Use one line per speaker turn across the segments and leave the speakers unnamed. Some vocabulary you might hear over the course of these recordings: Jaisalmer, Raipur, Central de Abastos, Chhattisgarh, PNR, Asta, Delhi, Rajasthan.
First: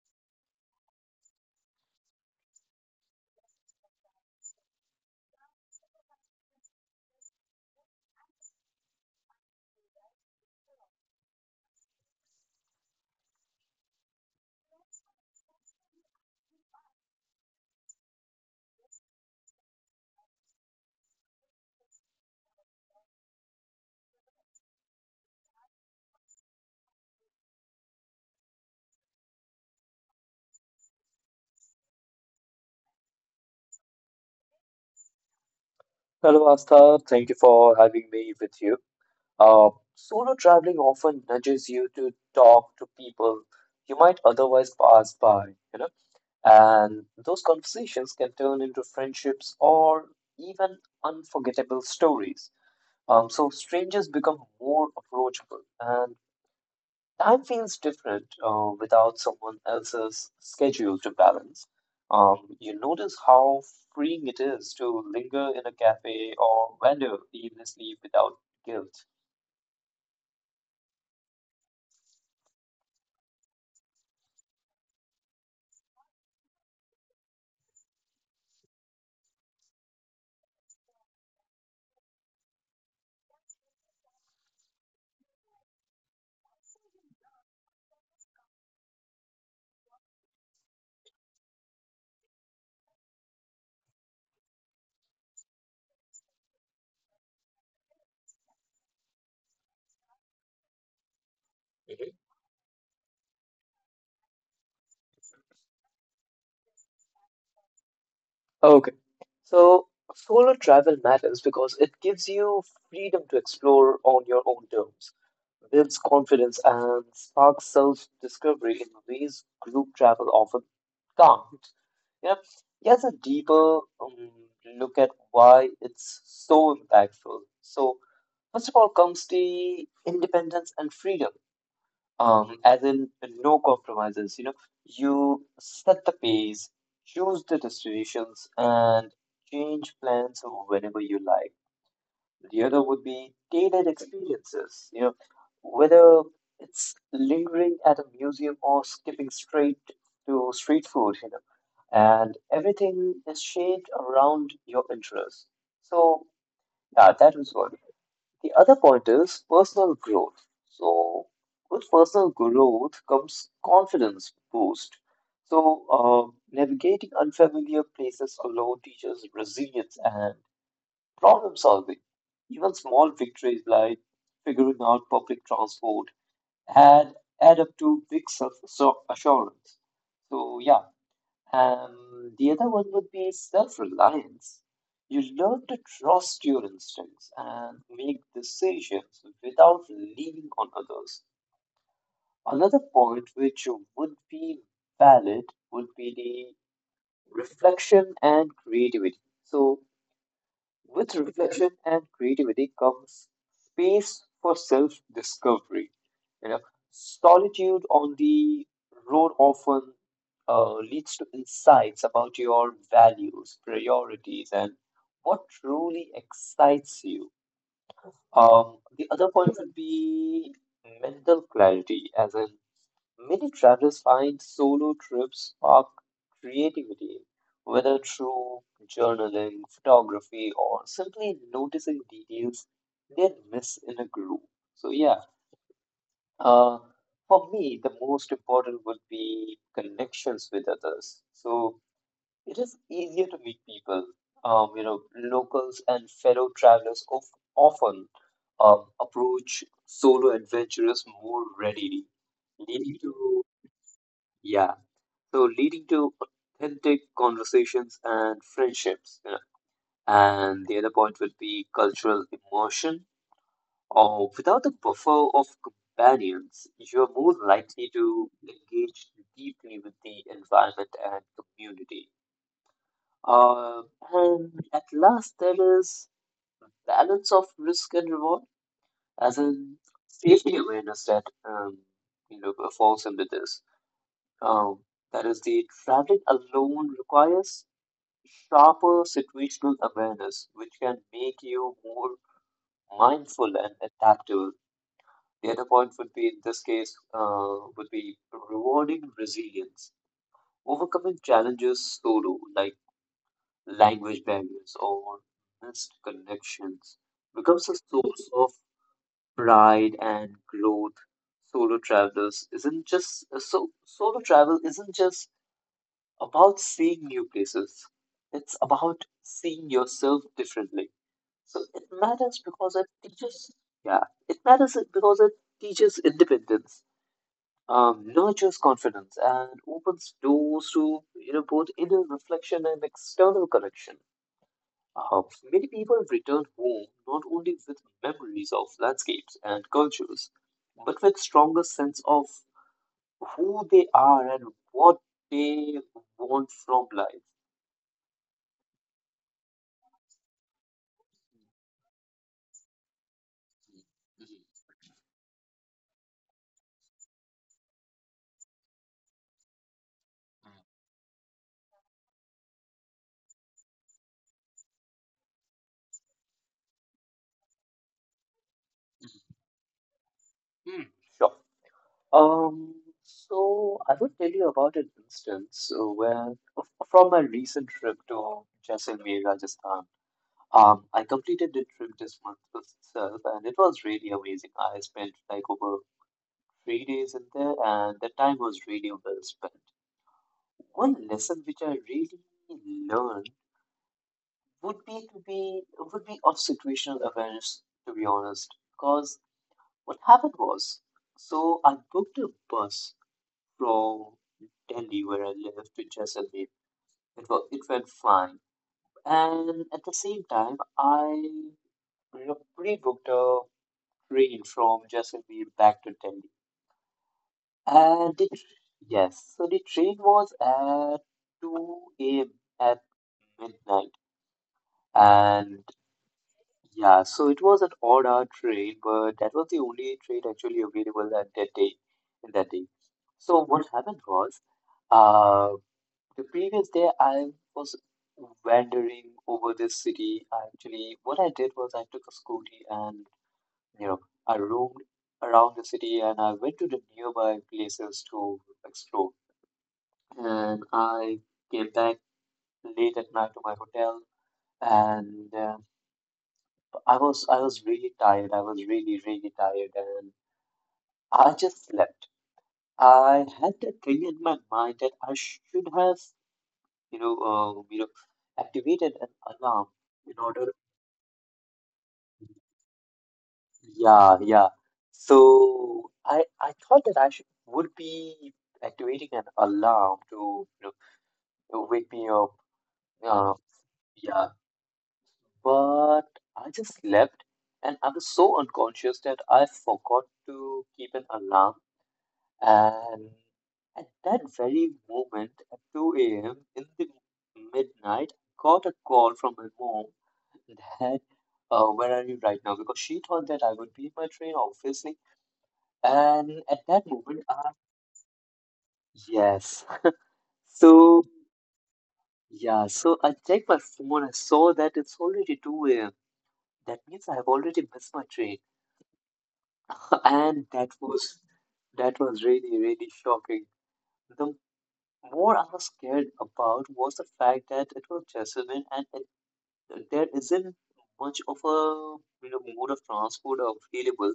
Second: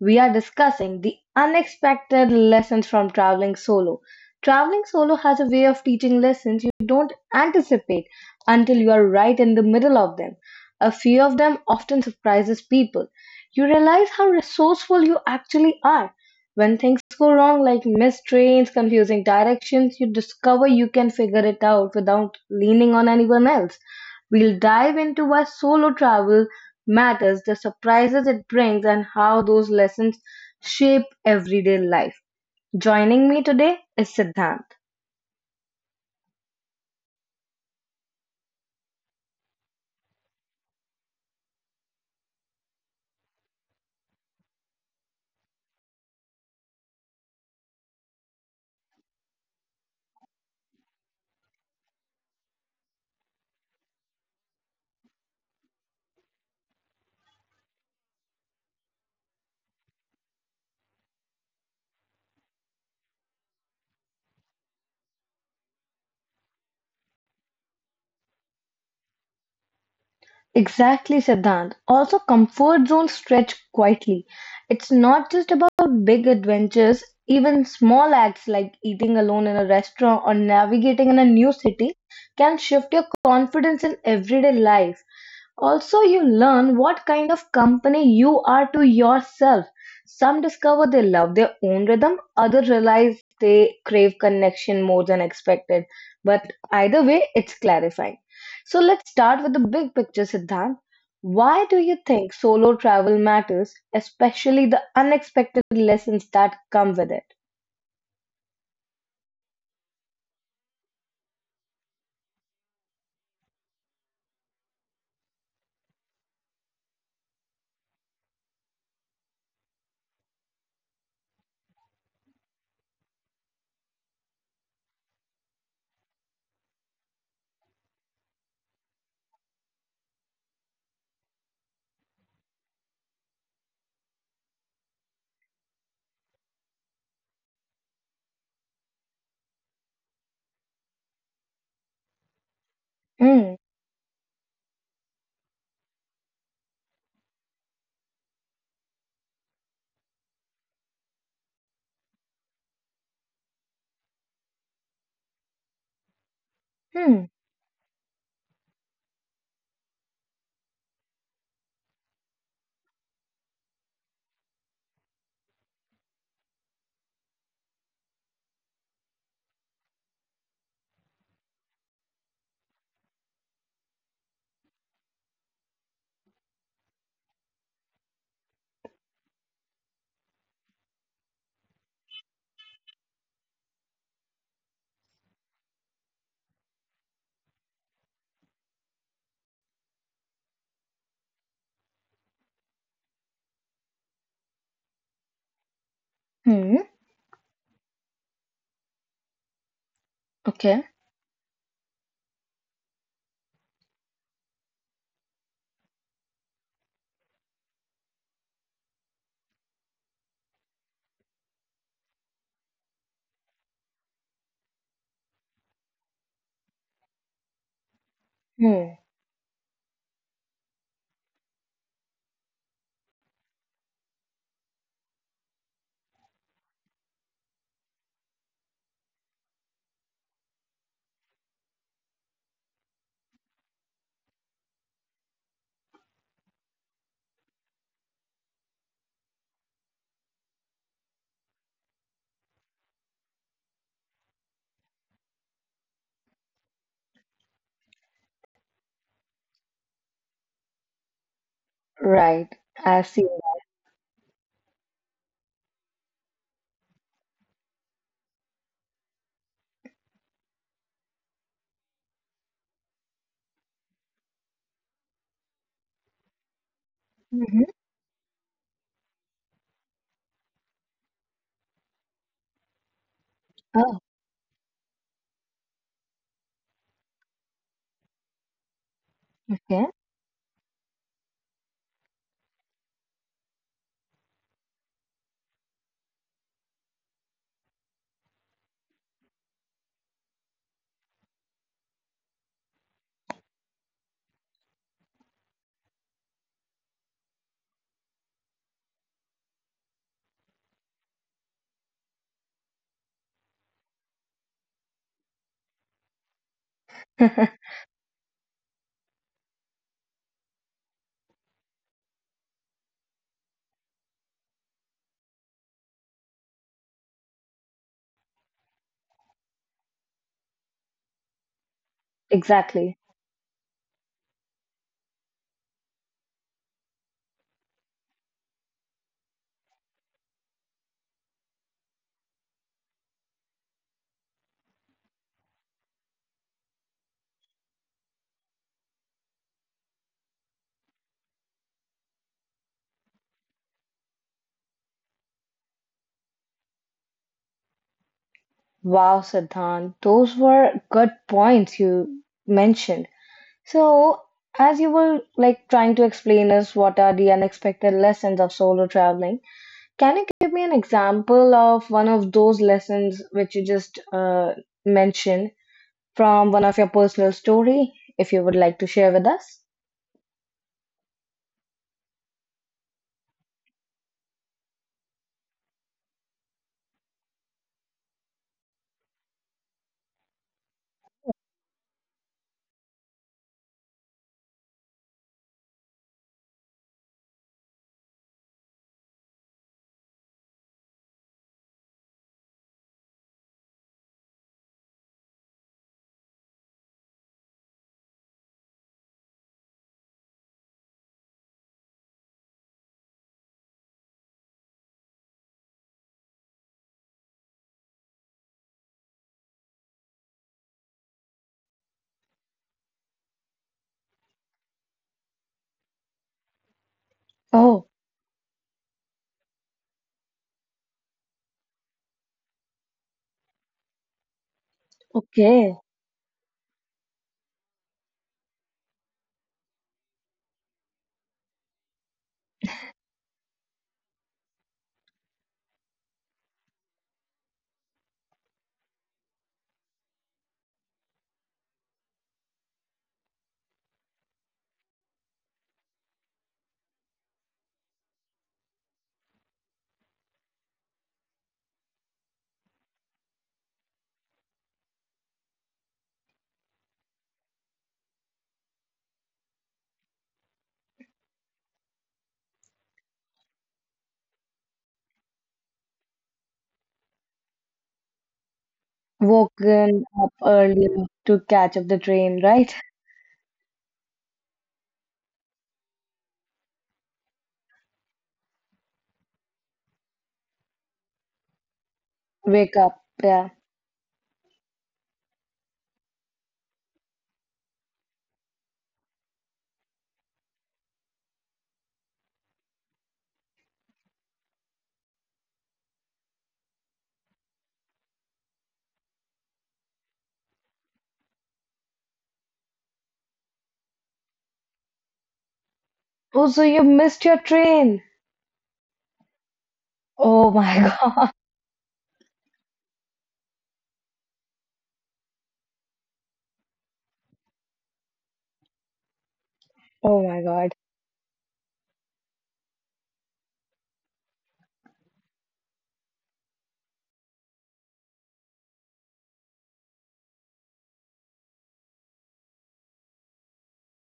We are discussing the unexpected lessons from traveling solo. Traveling solo has a way of teaching lessons you don't anticipate until you are right in the middle of them. A few of them often surprises people. You realize how resourceful you actually are. When things go wrong, like missed trains, confusing directions, you discover you can figure it out without leaning on anyone else. We'll dive into why solo travel matters, the surprises it brings, and how those lessons shape everyday life. Joining me today is Siddhant.
Hello, Asta. Thank you for having me with you. Uh, Solo traveling often nudges you to talk to people you might otherwise pass by, you know, and those conversations can turn into friendships or even unforgettable stories. So strangers become more approachable, and time feels different without someone else's schedule to balance. You notice how freeing it is to linger in a cafe or wander aimlessly without guilt.
Exactly, Siddhant. Also, comfort zones stretch quietly. It's not just about big adventures, even small acts like eating alone in a restaurant or navigating in a new city can shift your confidence in everyday life. Also, you learn what kind of company you are to yourself. Some discover they love their own rhythm, others realize they crave connection more than expected. But either way, it's clarifying. So let's start with the big picture, Siddhant. Why do you think solo travel matters, especially the unexpected lessons that come with it?
Okay, so solo travel matters because it gives you freedom to explore on your own terms, builds confidence, and sparks self-discovery in ways group travel often can't. Yep. He has a deeper look at why it's so impactful. So, first of all, comes the independence and freedom, as in no compromises. You know, you set the pace, choose the destinations, and change plans whenever you like. The other would be
Hmm.
tailored experiences, you know, whether it's lingering at a museum or skipping straight to street food, you know, and everything is shaped around your interests. So, yeah,
Hmm.
that was one. The other point is personal growth. So, with personal growth comes confidence boost. So, navigating unfamiliar places alone teaches resilience and problem solving. Even small victories like figuring out public transport add, add up to big self so assurance. So, yeah. The other one would be self reliance. You learn to trust your instincts and make decisions without leaning on others. Another point which would be valid would be
Hmm.
the reflection and creativity. So,
Okay.
with reflection and creativity comes space for self discovery. You know, solitude on the road often leads to insights about your values, priorities, and what truly excites you.
Hmm.
The other point would be mental clarity, as in many travelers find solo trips spark creativity, whether through journaling, photography, or simply noticing details they'd miss in a group. So, yeah, uh, for me, the most important would be connections with others. So, it is easier to meet people, you know, locals and fellow travelers of, often approach solo adventurers more readily,
Right.
leading
I see.
to, yeah, so leading to authentic conversations and friendships. And the other point would be cultural immersion. Or without the buffer of companions, you're more
Mm-hmm.
likely to engage deeply with the environment and community. Uh,
Oh,
and at last, there is balance of risk and reward, as in
okay.
safety awareness that you know falls into this. Um, that is, the traveling alone requires sharper situational awareness, which can make you more mindful and adaptable. The other point would be, in this case, would be rewarding resilience, overcoming challenges solo, like language barriers or missed connections, becomes a source of pride and growth. Solo travelers isn't just so solo travel isn't just about seeing new places. It's about seeing yourself differently. So it matters because it
Exactly.
teaches, yeah, it matters because it teaches independence, nurtures confidence, and opens doors to you know both inner reflection and external correction. Uh, many people return home not only with memories of landscapes and cultures, but with stronger sense of who they are and what they want from life.
Wow, Siddhant. Those were good points you mentioned.
Mhm,
So, as you were like trying to explain us what are the unexpected lessons of solo traveling, can you give me an example of one of those lessons which you just mentioned from one of your personal story, if you would like to
mhm,
share with us?
mhm. Sure. Um, so I would tell you about an instance where, from my recent trip to Jaisalmer, Rajasthan, I completed the trip this month itself, and it was really amazing. I spent like over 3 days in there, and the time was really well spent. One lesson which I really learned would be of situational awareness, to be honest, because what happened was, so I booked a bus from Delhi where I live to Jaisalmer. It went flying, and at the same time I rebooked a train from Jaisalmer back to Delhi.
Oh,
And the yes, so the train was at 2 a.m. at midnight, and
okay.
yeah, so it was an odd hour train, but that was the only train actually available at that day in that day. So what happened was, uh, the previous day, I was wandering over this city. I actually, what I did was I took a scooty and you know I roamed around the city and I went to the nearby places to explore. And I came back late at night to my hotel, and I was really tired. I was really really tired, and I just slept. I had that thing in my mind that I should have you know uh, you know activated an alarm
Woken
in
up
order,
earlier to catch up the train, right?
yeah, yeah. So I thought that I should would be activating an alarm to you know to wake me up.
Wake up,
Uh,
yeah.
yeah, but I just slept and I was so unconscious that I forgot to keep an alarm. And at that very moment, at 2 a.m. in the midnight, I got a call from my mom that, where are you right now? Because she thought that I would be in my train, obviously. And
Oh,
at
so
that
you
moment,
missed your train.
yes.
Oh my
So,
God.
yeah, so I checked my phone. I saw that it's already 2 a.m. That means I have already missed my train.
Oh my
And
God.
that was really, really shocking. The more I was scared about was the fact that it was Jessamine and there isn't much of a you know mode of transport available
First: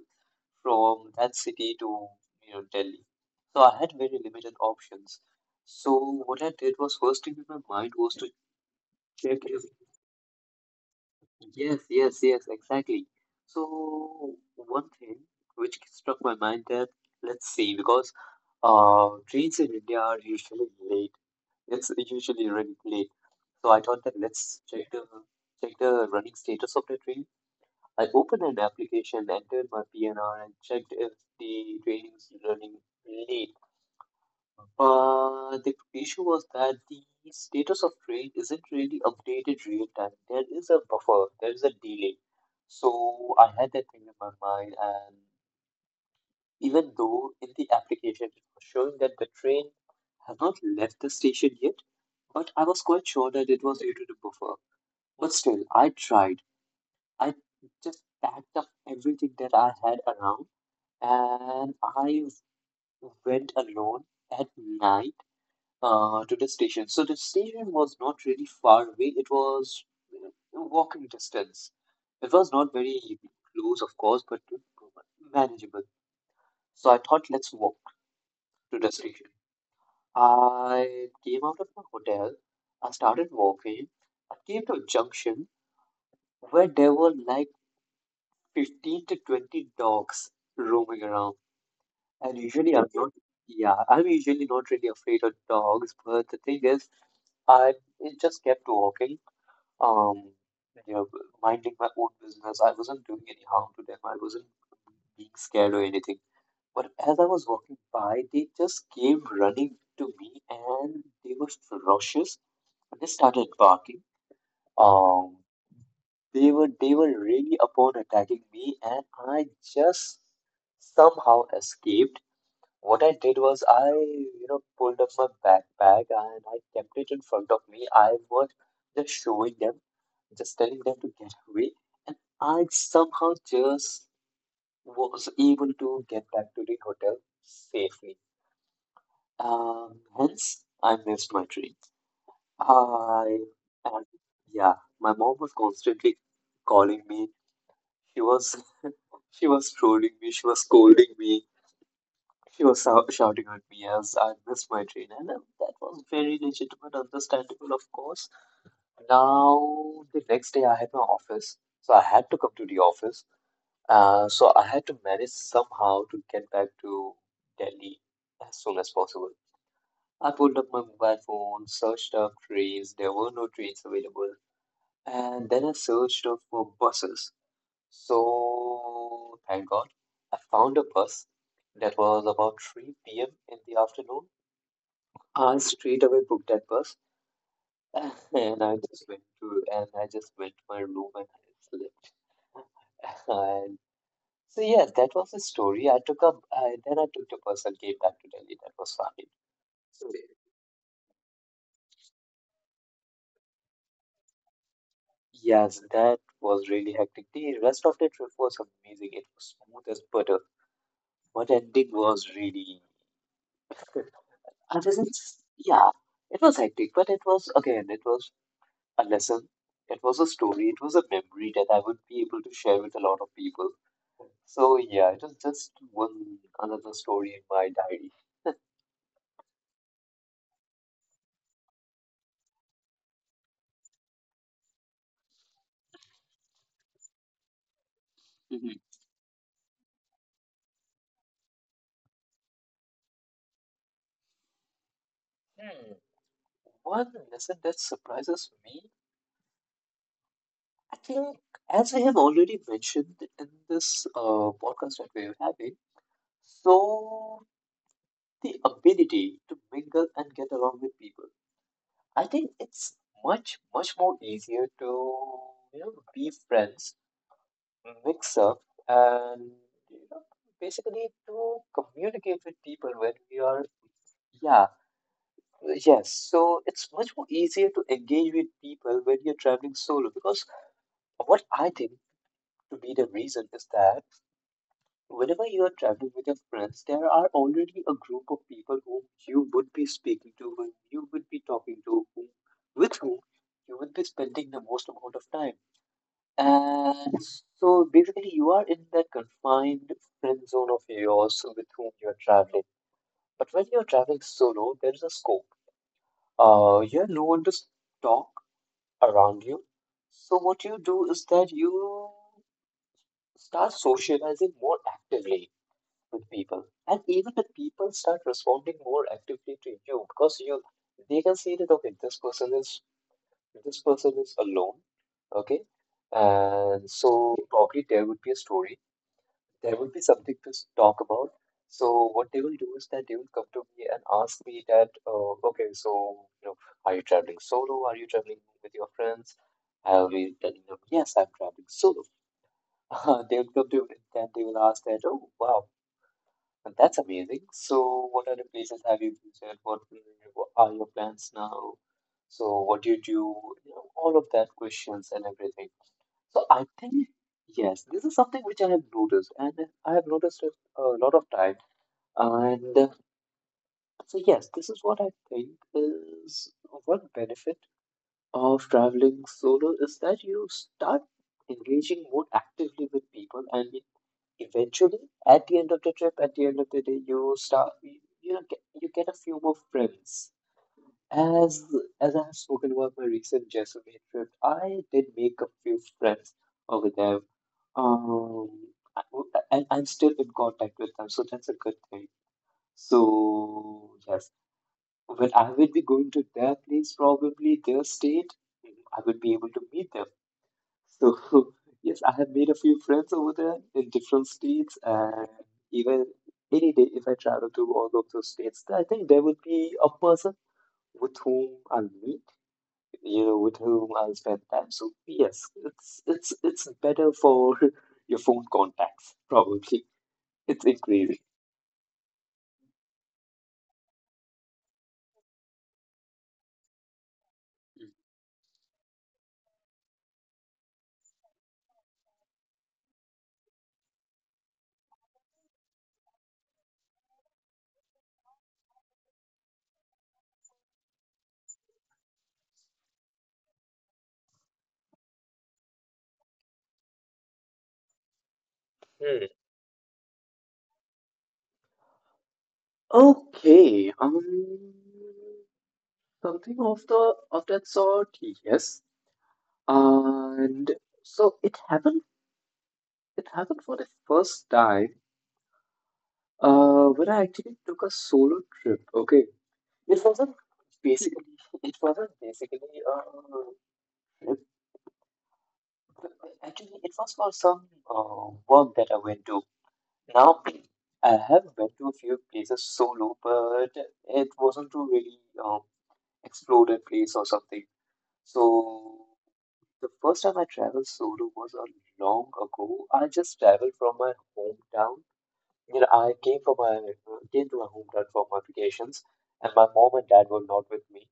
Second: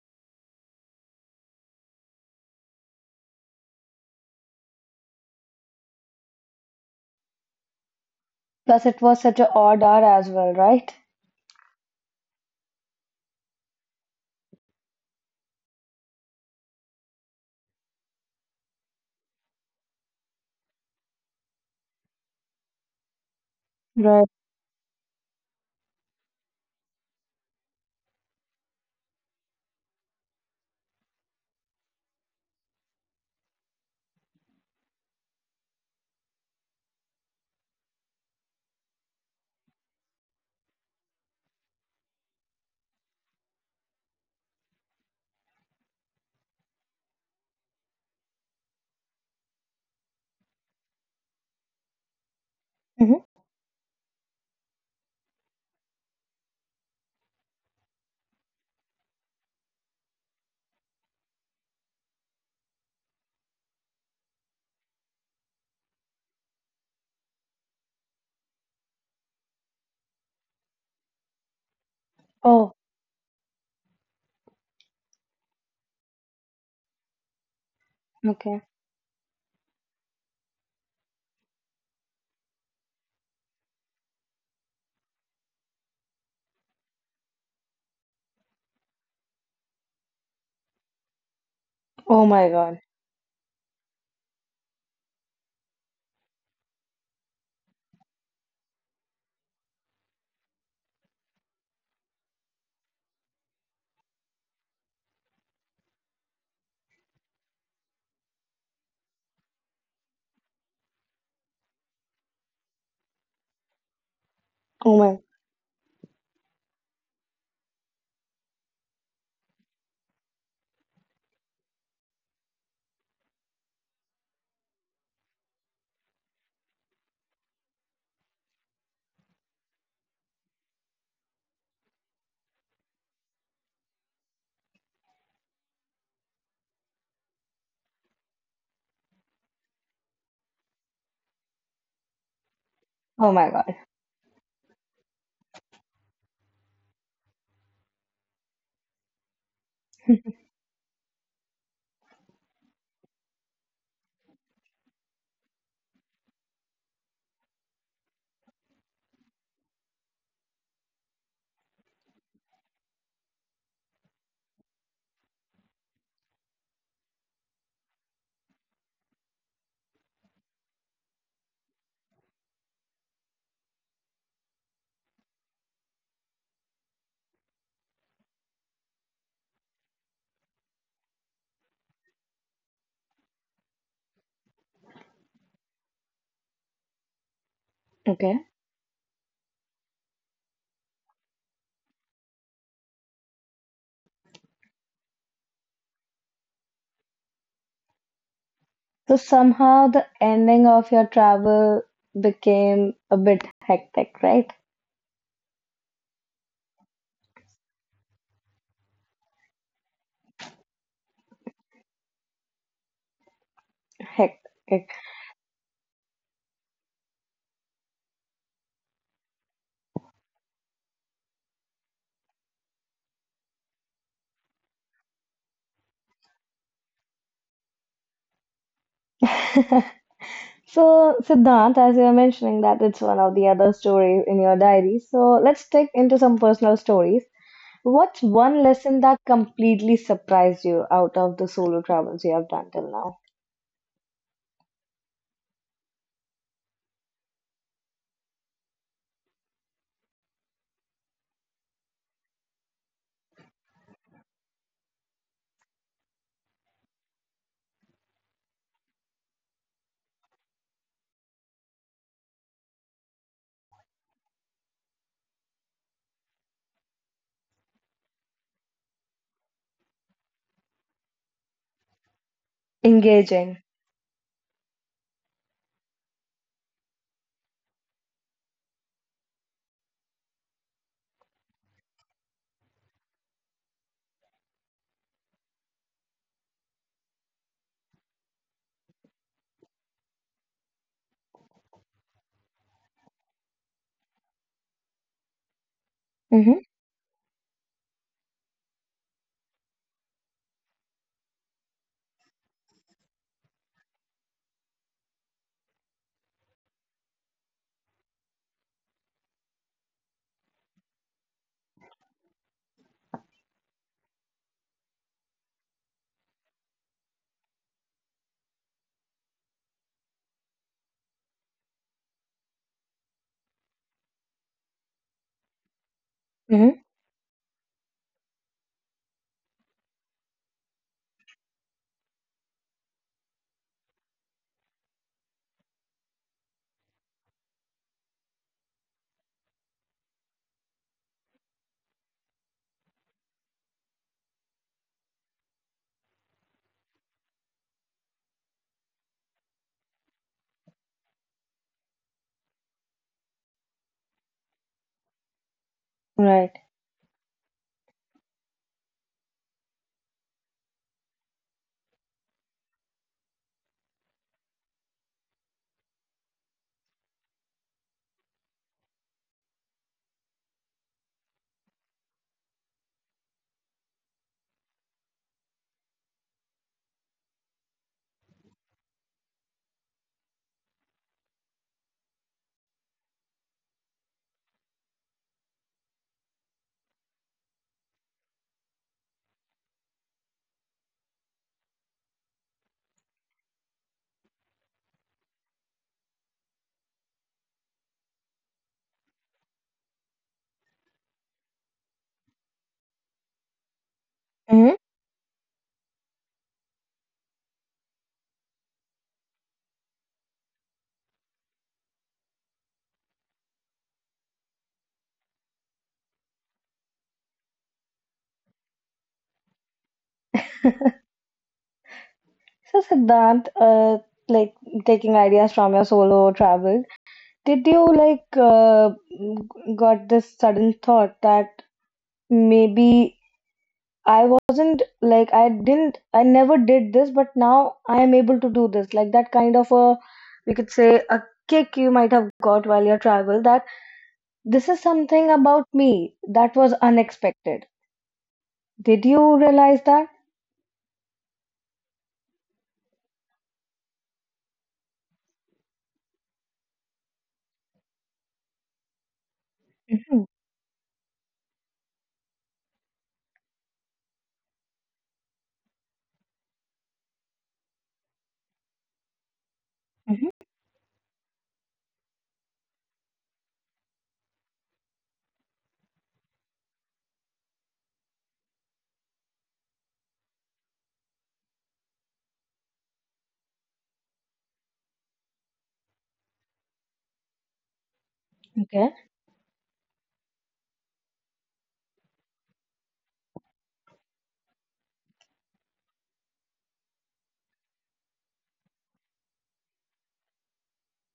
from that city to you know Delhi. So I had very limited options. So what I did was first thing in my mind was to
Plus, it was
check
such an
if
odd hour as well, right?
yes, yes, yes, exactly. So one thing which struck my mind that let's see because trains in India are usually late. It's usually running late. So I thought that
Right.
let's check the running status of the train. I opened an application, entered my PNR, and checked if the training is running late. But the issue was that the status of train isn't really updated real time. There is a buffer, there is a delay. So I had that thing in my mind, and even though in the application it was showing that the train has not left the station yet, but I was quite
Hmm.
sure that it was due to the buffer. But still, I tried. I just packed up everything that I had around and I went alone at night to the station. So the station was not really far away. It was uh, walking distance. It was not
Oh,
very close, of course, but manageable. So I thought, let's walk
okay.
to the station. I came out of my hotel. I started walking. I came to a junction where there were like 15 to 20 dogs roaming around.
Oh
And
my
usually
God.
I'm not, yeah, I'm usually not really afraid of dogs, but the thing is, I it just kept walking, um, you know, minding my own business. I wasn't doing any harm to them. I wasn't being scared or anything. But as I was walking by, they just came running to me and they were ferocious. And they started barking.
Oh my.
Um, they were really upon attacking me, and I just somehow escaped. What I did was I, you know, pulled up my backpack and I kept it in front of me. I was just showing them, just telling them to get away, and I somehow just was able to get back to the hotel safely. Hence, I missed my train.
Oh
I,
my God.
and yeah, my mom was constantly calling me. She was, she was trolling me. She was scolding me. She was shouting at me as I missed my train, and that was very legitimate, understandable, of course. Now, the next day, I had my office, so I had to come to the office. So I had to manage somehow to get back to Delhi as soon as possible. I pulled up my mobile phone, searched up trains. There were no trains available, and then I searched up for buses. So, thank God, I found a bus that was about 3 p.m. in the afternoon. I straight away booked that bus
Okay.
and I just went to my room and I slept. And so yes, that was the story. I took up I, then I took the bus and came back to Delhi. That was
So
fine.
somehow
So
the ending of your travel became a bit hectic, right?
yes, that was really hectic. The rest of the trip was amazing. It was smooth as butter. But ending was really I
Hectic.
wasn't yeah, it was hectic, but it was again it was a lesson. It was a story, it was a memory that I would be able to share with a lot of people. So yeah, it was just one another story in my diary.
So, Siddhant, as you were mentioning that it's one of the other stories in your diary. So let's dig into some personal stories. What's one
Mhm.
lesson that completely surprised you out of the solo travels you have done till now?
Hmm. One lesson that surprises me, I think, as I have already mentioned in this podcast that we are having, so the ability to mingle and get along with people. I think it's much more easier to be friends, mix up, and you know basically to communicate with people when we are
Engaging.
yeah. Yes, so it's much more easier to engage with people when you're traveling solo because what I think to be the reason is that whenever you are traveling with your friends, there are already a group of people whom you would be speaking to, whom you would be talking to, with whom you would be spending the most amount of time.
Mm-hmm.
And so basically, you are in that confined friend zone of yours with whom you're traveling. But when you're traveling solo, there is a scope. You're no one to talk around you. So what you do is that you start socializing more actively with people, and even the people start responding more actively to you because you they can see that okay, this person is alone, okay,
Mm-hmm.
and so probably there would be a story, there would be something to talk about. So what they will do is that they will come to me and ask me that, okay, so you know, are you traveling solo? Are you traveling with your friends? I'll be telling them, yes, I'm traveling solo. They will come to me, then they will ask that, oh wow, that's amazing. So what other places have you visited? What are your plans now? So what do? You know, all of that questions and everything. So I
Right.
think yes, this is something which I have noticed, and I have noticed it a lot of time. And So yes, this is what I think is one benefit of traveling solo is that you start engaging more actively with people, and eventually, at the end of the trip, at the end of the day, you start you you know get, you get a few more friends. As as I have spoken about my recent Jaisalmer trip, I did make a few friends over there. um, I, I, I'm still in contact with them, so that's a good thing. So, yes, when I will be going to their place, probably their state, I will be able to meet them. So, yes, I have made a few friends over there in different
Mm-hmm.
states, and even any day if I travel to all of those states, I think there will be a person with whom I'll meet, you know, with whom I'll spend time. So, yes, it's better for your phone contacts, probably. It's increasing.
So, Siddhant, like taking ideas from your solo travel. Did you like got this sudden thought that maybe I wasn't like I didn't I never did this, but now I am able to do this. Like that kind of a, we could say a kick you might have got while you travel, that this is something about me that was unexpected. Did
Hmm.
you realize that?
Okay. Something of the of that sort, yes.
hmm
And so it happened. It happened for the first time. When I actually took a solo trip. Okay, it wasn't
hmm.
basically. It wasn't basically. Uh, it- Actually, it was for some work that I went to. Now, I have went to a few places solo, but it wasn't to really. Um, Exploded place or something.
Okay.
So the first time I traveled solo was a long ago. I just traveled from my hometown. You know, I came from my came to my hometown for my vacations, and my mom and dad were not with me.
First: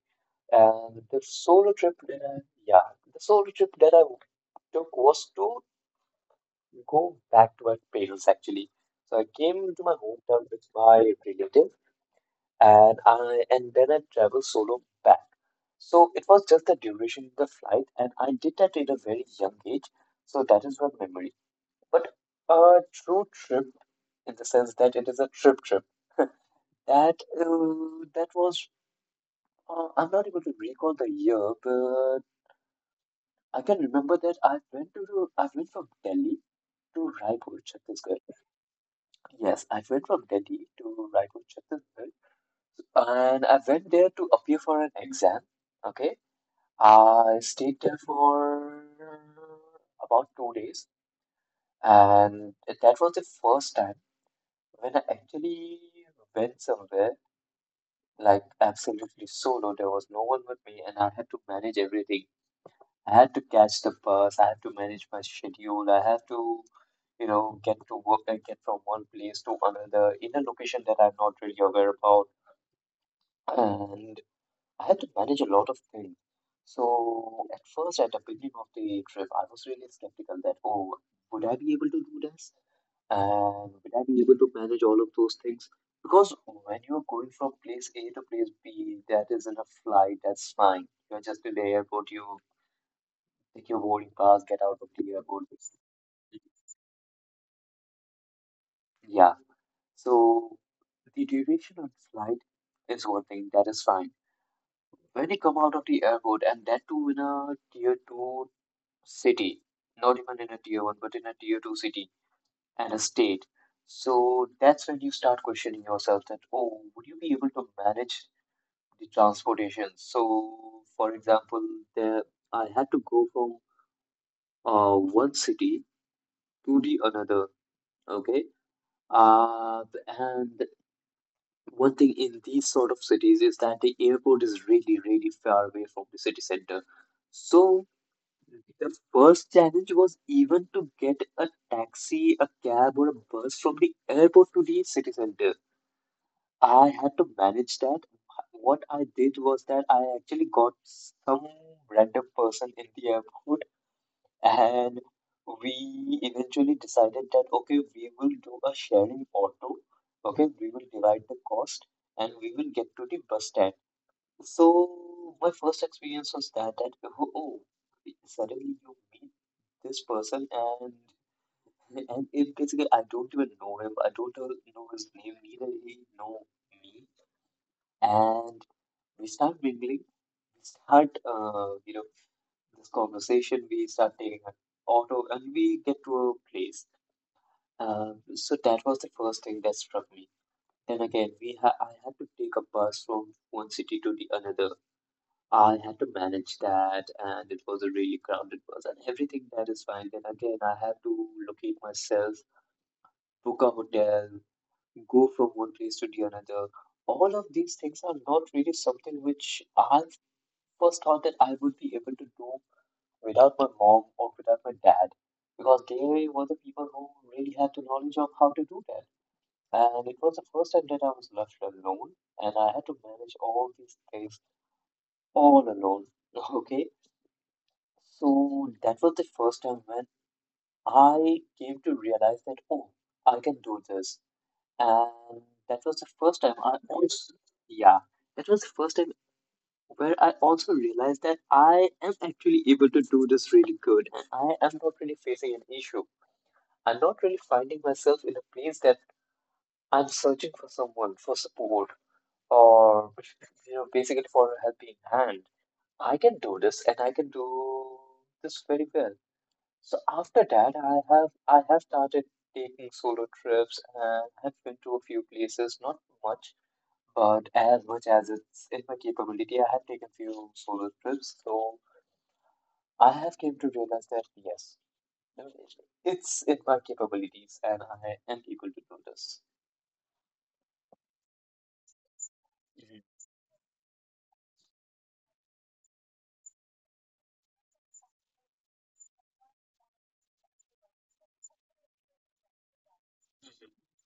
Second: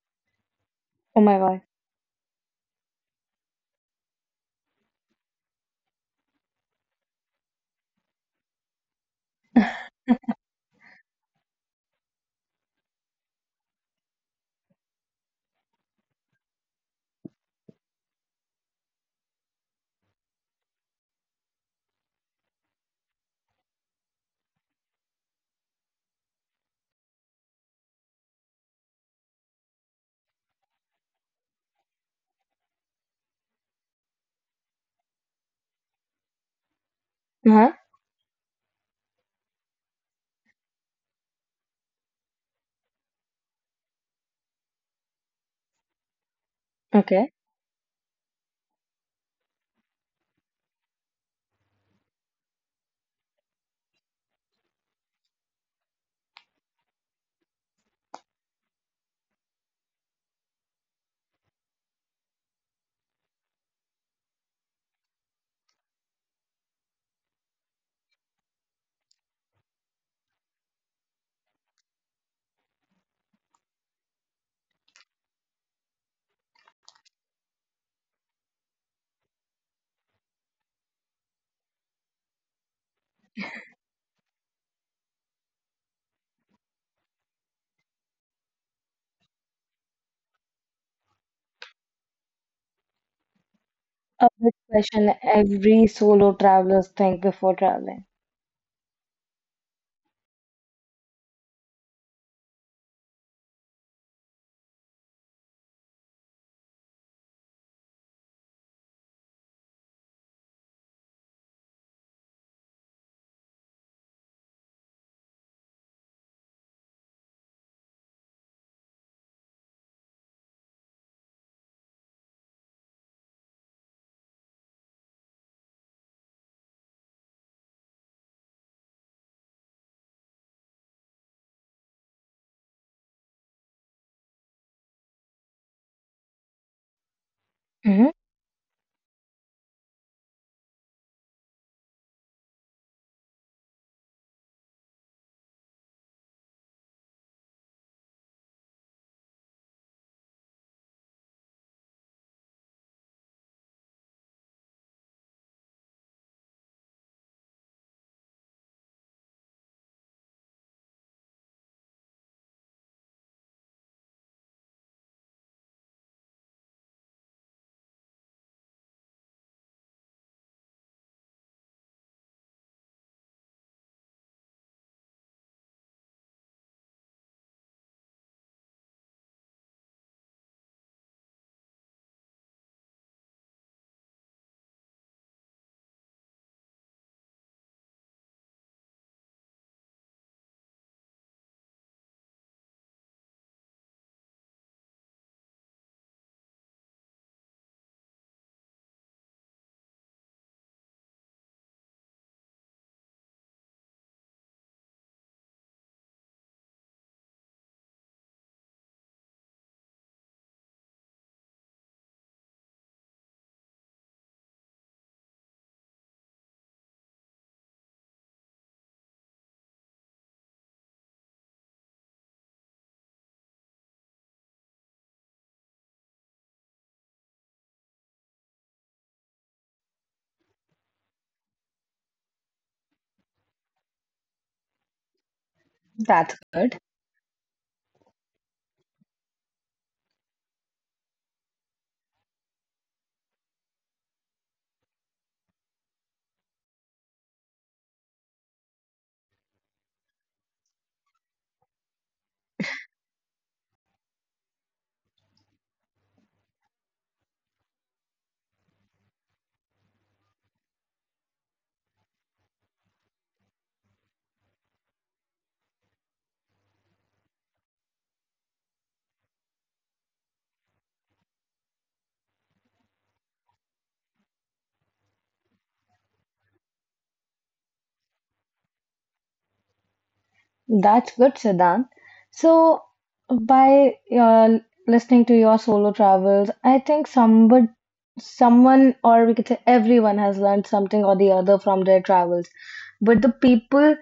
And
Oh
the
my God.
solo trip that I Yeah, the solo trip that I took was to go back to my parents actually. So I came to my hometown with my relative, and I and then I traveled solo back. So it was just the duration of the flight, and I did that at a very young age. So that is one memory. But a true trip in the sense that it is a trip trip. That that was I'm not able to recall the year, but I can remember that I went from Delhi to Raipur,
Uh-huh.
Chhattisgarh. Yes, I went from Delhi to Raipur, Chhattisgarh, and I went there to appear for an exam. Okay,
Okay.
I stayed there for about 2 days, and that was the first time when I actually went somewhere like absolutely solo. There was no one with me, and I had to manage everything. I had to catch the bus, I had to manage my schedule, I had to, you know, get to work and get from one place to another in a location that I'm not really aware about. And I had to manage a lot of things. So at first, at the beginning of the trip, I was really skeptical that, oh, would I be able to do this? And would I be able to manage all of those things? Because when you're going from place A to place B, that is in a flight, that's fine. You're just in the airport, you take your boarding
A
pass, get
big
out of the
question
airport.
every solo travelers think before traveling.
Yeah. So the duration of the flight is one thing, that is fine. When you come out of the airport, and that too in a tier two city, not even in a tier one, but in a tier two city and a state. So that's when you start questioning yourself that, oh, would you be able to manage the transportation? So, for example, the, I had to go from one city to the another, okay? Uh, and One thing in these sort of cities is that the airport is really, really far away from the city center. So
Hmm.
the first challenge was even to get a taxi, a cab, or a bus from the airport to the city center. I had to manage that. What I did was that I actually got some random person in the airport, and we eventually decided that okay, we will do a sharing auto. Okay, we will divide the cost and we will get to the bus stand. So my first experience was that oh, oh, suddenly you meet this person and it basically I don't even know him. I don't know his name. Neither he know me. And we start mingling. We start you know this conversation. We start taking an auto and we get to a place. So that was the first thing that struck me. Then again, we ha I had to take a bus from one city to the another. I had to manage that, and it was a really crowded bus, and everything that is fine. Then again, I had to locate myself, book a hotel, go from one place to the another. All of these things are not really something which I first thought that I would be able to do without my mom or without my dad, because they were the people who really had the knowledge of how to do that. And it was the first time that I was left alone, and I had to manage all these things all alone. Okay, so that was the first time when I came to realize that, oh, I can do this. And that was the first
That's
time I
good.
also, Yeah, that was the first time where I also realized that I am actually able to do this really good. And I am not really facing an issue. I'm not really finding myself in a place that I'm searching for someone for support or, you know, basically for a helping hand. I can do this and I can do this very well. So after that, I have started taking solo trips and have been to a few places, not much, but as much as it's in my capability, I have taken few solo trips. So I have came to realize that yes, it's in my capabilities, and I am able to do this.
That's good, Siddhant. So,
Mhm.
by listening to your solo travels, I think somebody, someone, or we could say everyone has learned something or the other from their travels. But the people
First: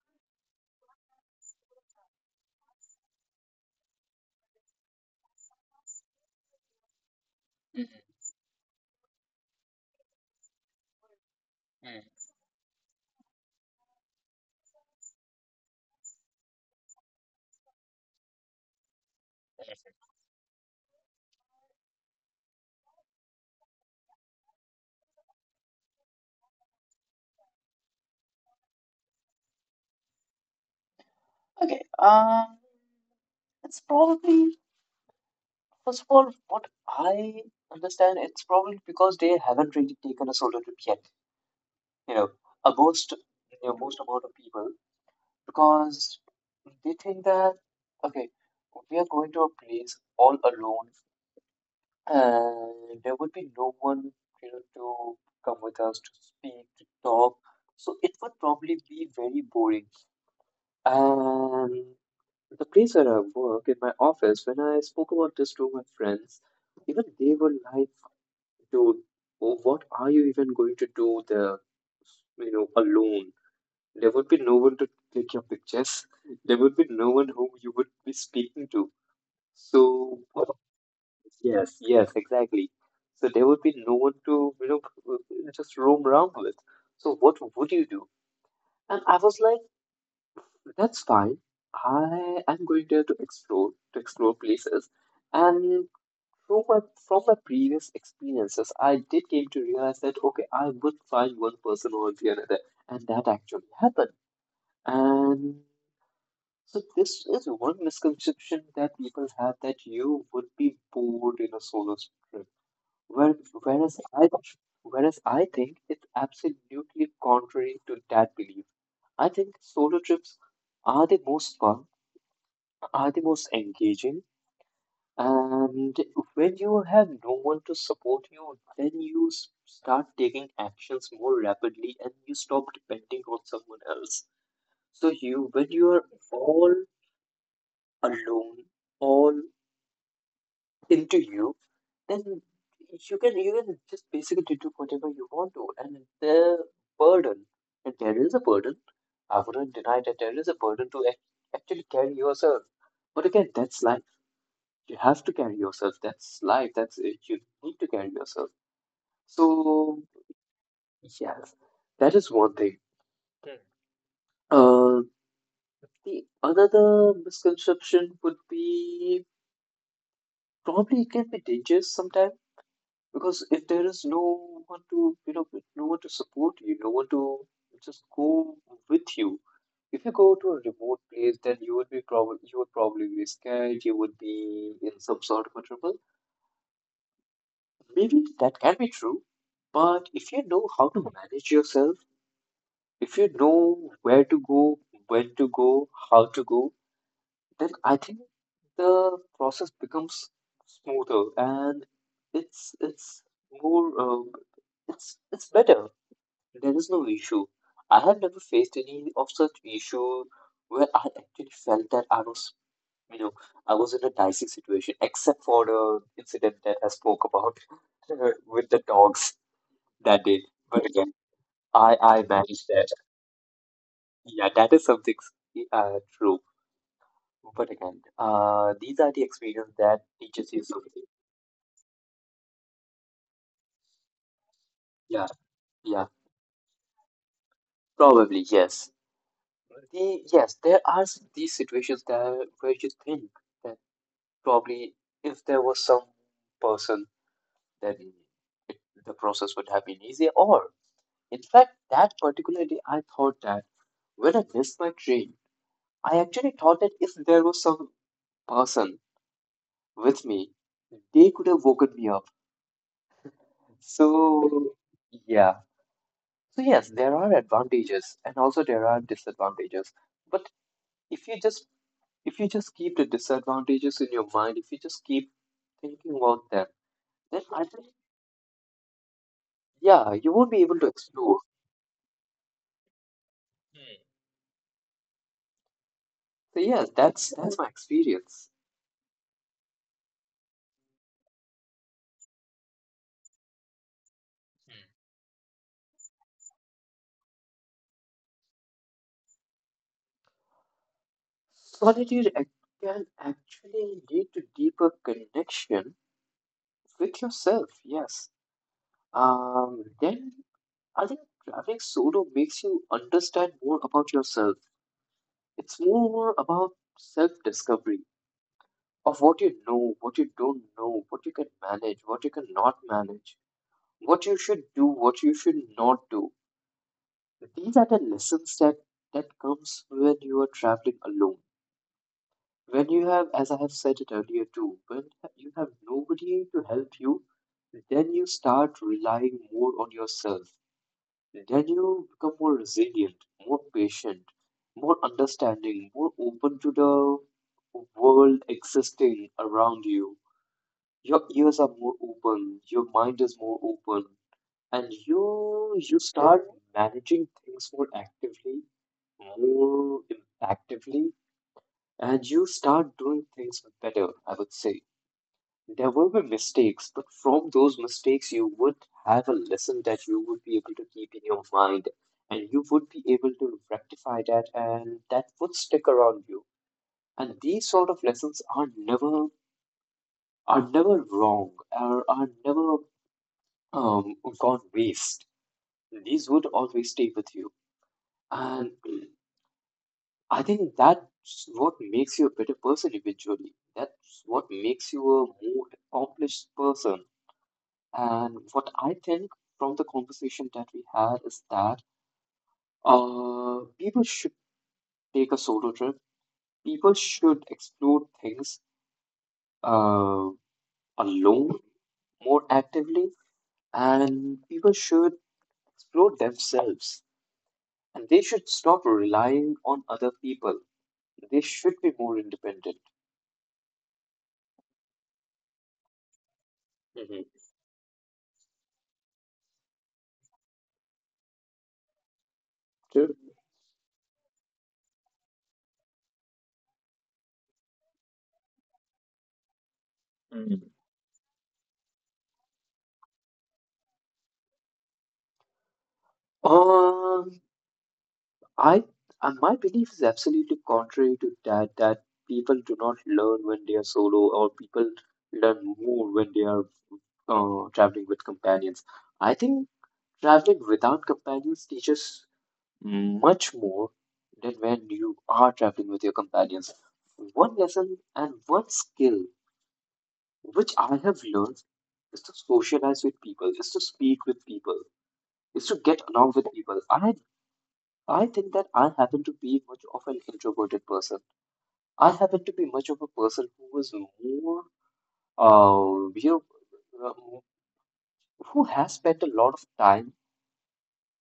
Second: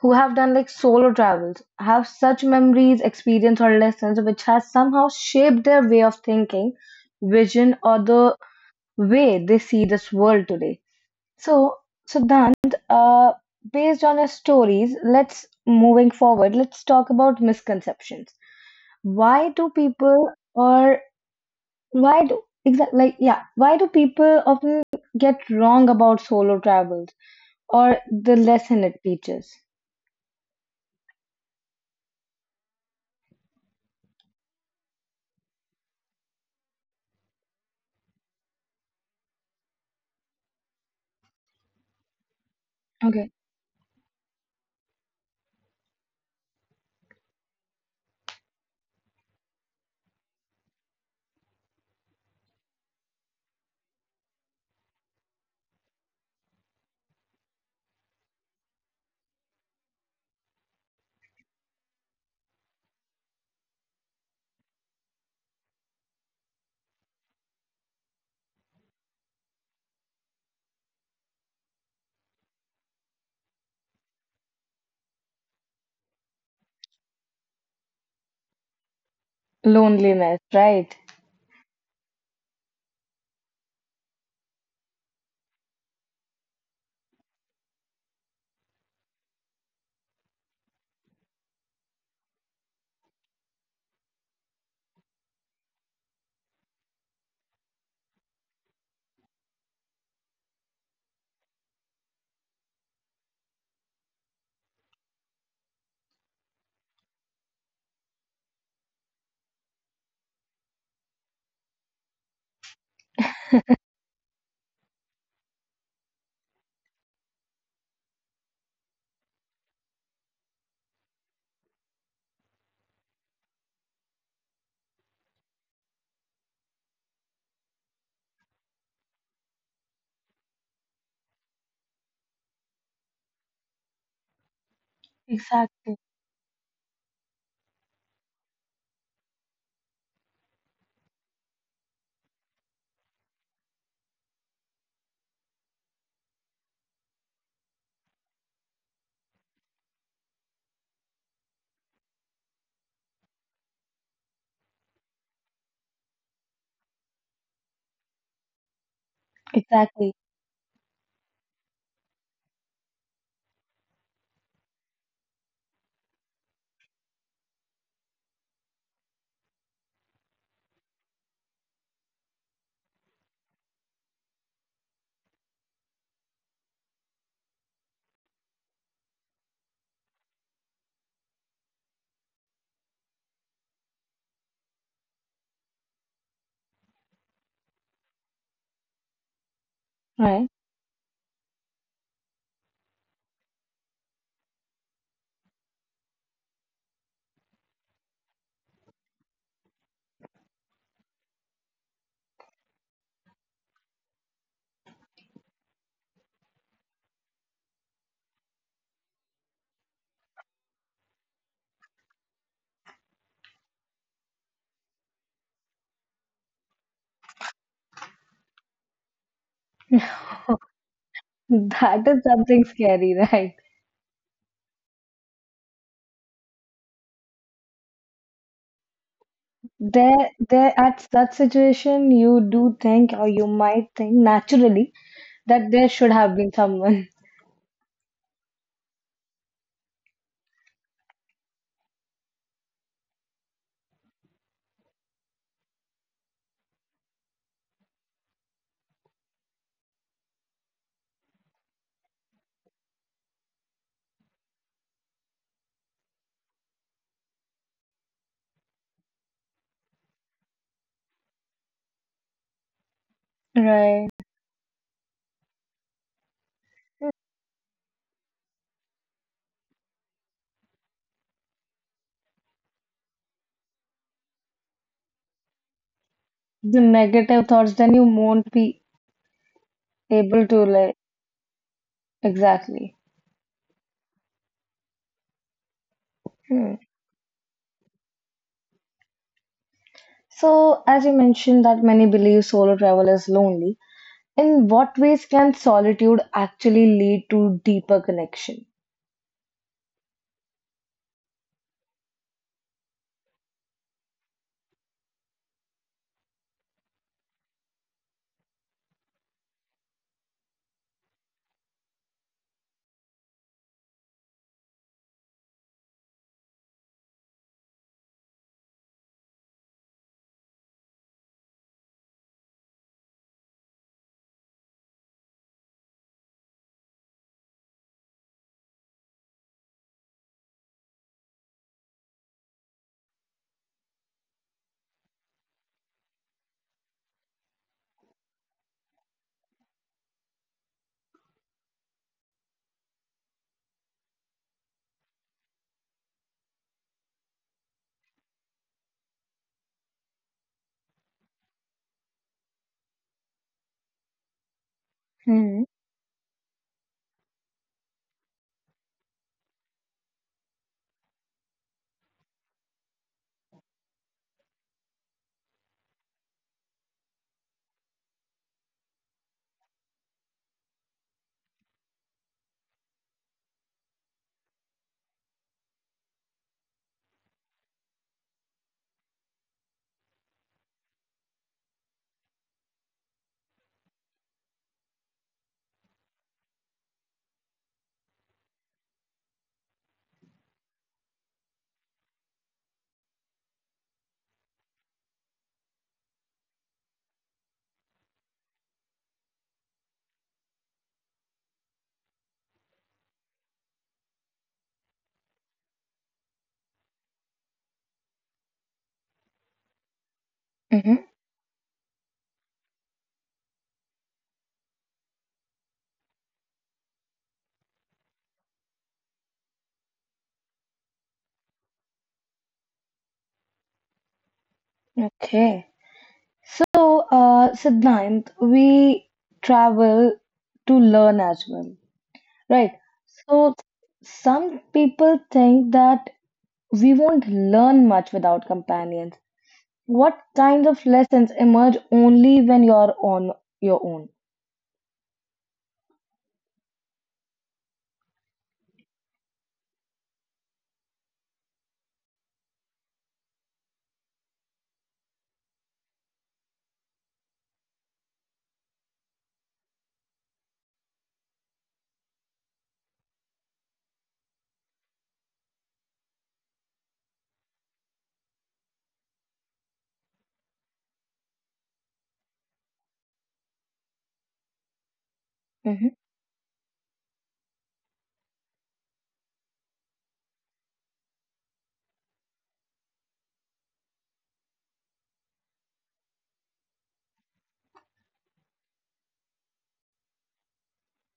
who have done like solo travels have such memories, experience, or lessons which has somehow shaped their way of thinking, vision, or the way they see this world today. So,
Mhm.
Siddhant, uh, based on your stories, let's moving forward, let's talk about misconceptions. Why do people or why do exactly like yeah, Why do people often get wrong about solo travels or the lesson it teaches?
Okay, it's probably, first of all, what I understand, it's probably because they haven't really taken a solo trip yet. you know, a most
Okay.
you know, most amount of people because they think that okay, we are going to a place all alone and there would be no one to come with us to speak to talk. So it would probably be very boring. And the place where I work in my office, when I spoke about this to my friends, even they were like, "Dude, oh, what are you even going to do there?" You know, alone, there would be no one to take your pictures. There would be no one whom you would be speaking to. So,
Loneliness,
what-
right?
yes, yes, exactly. So there would be no one to, you know, just roam around with. So what would you do? And I was like, that's fine. I am going there to explore places. And from my from my previous experiences, I did came to realize that okay, I would find one person or the another, and that actually happened. And so this is one misconception that people have that you would be bored in a solo trip. Where, whereas I whereas I think it's absolutely contrary to that belief. I think solo trips are the most fun, are the most engaging, and when you have no one to support you, then you start taking actions more rapidly and you stop depending on someone else. So when you are
Exactly.
all alone, all into you, then you can just basically do whatever you want to. And burden, and there is a burden. I wouldn't deny that there is a burden to actually carry yourself. But again, that's life. You have to carry yourself. That's life. That's it. You need to carry yourself. So
Exactly.
yes, that is one thing. Hmm. Uh, the another misconception would be probably it can be dangerous sometimes. Because if there is no one to, no one to support you, no one to just go with you. If you go to a remote place, then you would probably be scared. You would be in some sort of a trouble. Maybe that can be true, but if you
Right.
know how to manage yourself, if you know where to go, when to go, how to go, then I think the process becomes smoother and it's more it's better. There is no issue. I have never faced any of such issue where I actually felt that I was, you know, I was in a dicey situation, except for the incident that I spoke about with the dogs that day. But again, I
That is
managed
something
that.
scary, right?
Yeah, that is something true. But again, these are the experience that
There,
teaches you
there
something.
at such situation, you do think or you might think naturally
Yeah,
that there
yeah,
should have been someone.
probably yes. The yes, there are these situations that where you think. Probably if there was some person then it, the process would have been easier. Or, in fact, that particular day, I thought that when I missed my train, I actually thought that if there was some person with me, they could have woken me up.
Right,
So, yeah. So, yes, there are advantages and also there are disadvantages. But if you just if you just keep the disadvantages in your mind, if you just keep thinking about them,
the
then
negative
I
thoughts,
think
then you won't be
yeah, you
able
won't be
to,
able to
like,
explore.
exactly.
Hmm. So
Hmm.
yes, that's my experience.
So as you mentioned that many believe solo travel is lonely, in what ways can solitude actually lead to deeper connection?
Solitude can actually lead to deeper connection with yourself. Yes. Then I think traveling solo makes you understand more about yourself. It's more about self-discovery of what you know, what you don't know, what you can manage, what you cannot manage, what you should do, what you should not do. These are the lessons that that comes when you are traveling alone, when you have, as I have said it earlier too, when you have nobody to help you, then you start relying more on yourself, then you become more resilient, more patient, more understanding, more open to the world existing around you. Your ears are more open, your mind is more open, and
Hmm.
you start managing things more actively, more impactively, and you start doing things better. I would say there will be mistakes, but from those mistakes, you would have a lesson that you would be able to keep in your mind, and you would be able to rectify that, and that would stick around you. And these sort of lessons are never, are never wrong, are never gone waste. These would always stay with you. And I think that's what makes you a better person eventually. That's what makes you a more accomplished person. And what I think from the conversation that we had is that people should take a solo trip. People should explore things uh,
Hmm.
alone more actively, and people should explore themselves. And they should stop relying on other people. They should be more independent.
Okay. So
Mhm.
Siddhant, we travel to learn as well, right?
True.
So some people think that we won't learn much without companions. What kinds of lessons emerge only when you're on your own?
Um, I My belief is absolutely contrary to that. That people do not learn when they are solo, or people learn more when they are traveling with companions. I think traveling without companions teaches much more than when you are traveling with your companions. One lesson and one skill which I have learned is to socialize with people, is to speak with people, is to
Hmm.
get along with people. I think that I happen to be much of an introverted person. I happen to be much of a person who is more, uh, you know, um, who has spent a lot of time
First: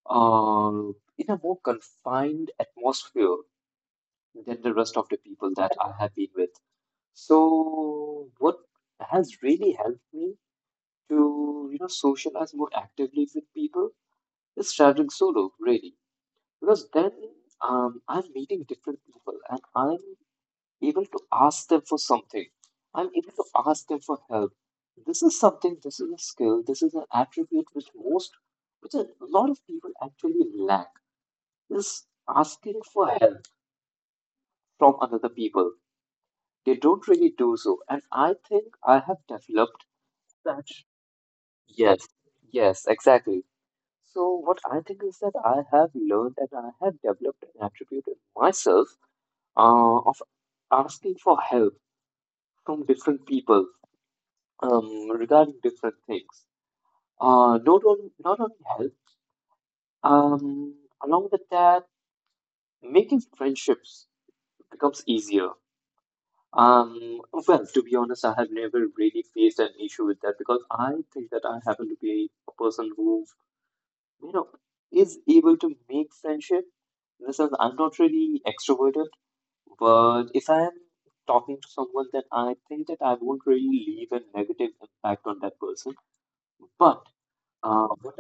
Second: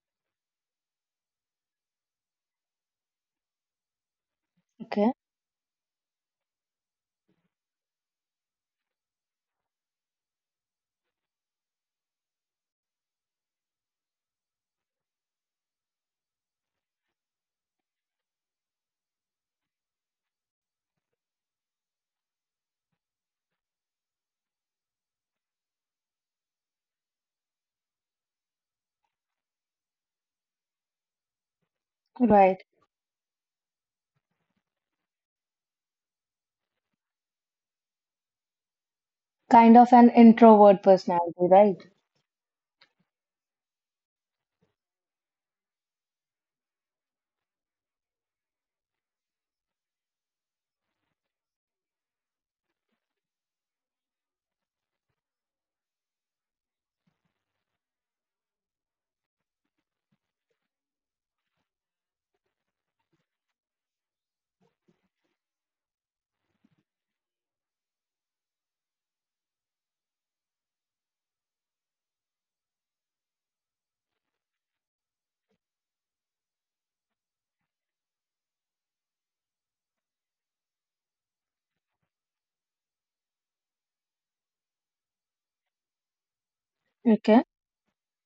uh, in a more confined atmosphere than the rest of
Okay,
the people that I have been with. So, what has really helped me to, you know, socialize more actively with people is traveling solo, really, because then I'm meeting different people and I'm able to ask them for something. I'm able to ask them for help. This is something, this is a skill, this is an attribute which which a lot of people actually lack, is
right.
asking for help from other people. They don't really do so. And I think I have
Kind
developed
of an
that.
introvert personality, right?
Yes, yes, exactly. So what I think is that I have learned and I have developed an attribute in myself of asking for help from different people regarding different things. Not only health. Um, along with that, making friendships becomes easier. Well, to be honest, I have never really faced an issue with that because I think that I happen to be a person who, you know, is able to make friendship. In the sense, I'm not really extroverted, but if I'm talking to someone, then I think that I won't really leave a negative impact on that person. But
Okay.
Uh, what,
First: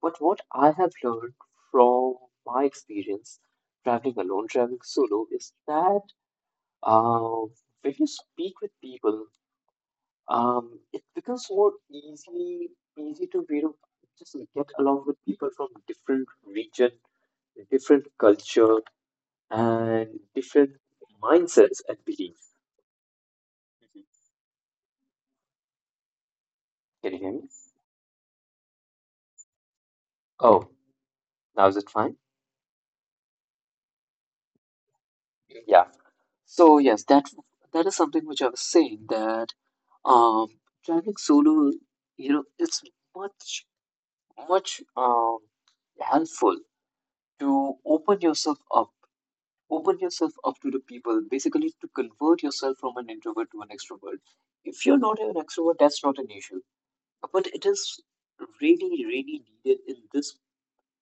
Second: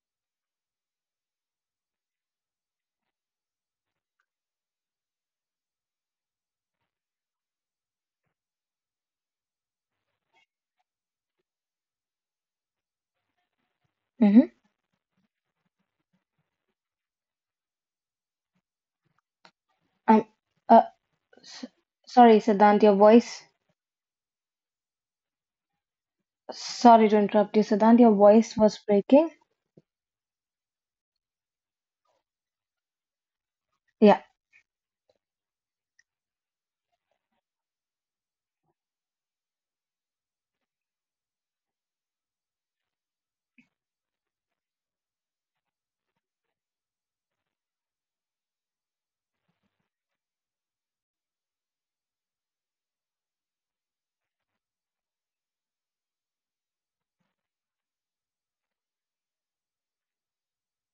but what I have learned from my experience traveling alone, traveling solo, is that uh, when you speak with people, it becomes more easy to be able to just
Mm-hmm.
get along with people from different region, different culture, and
Um,
different
uh, s-
mindsets and
Sorry,
beliefs.
Siddhant, your voice.
Mhm. Can
Sorry
you
to
hear me?
interrupt you, Siddhant. Your voice was breaking.
Oh, now is it fine?
Yeah.
Yeah. So yes, that is something which I was saying that Um, traveling solo, you know, it's much, much helpful to open yourself up to the people, basically to convert yourself from an introvert to an extrovert. If you're not an extrovert, that's not an issue. But it is really, really needed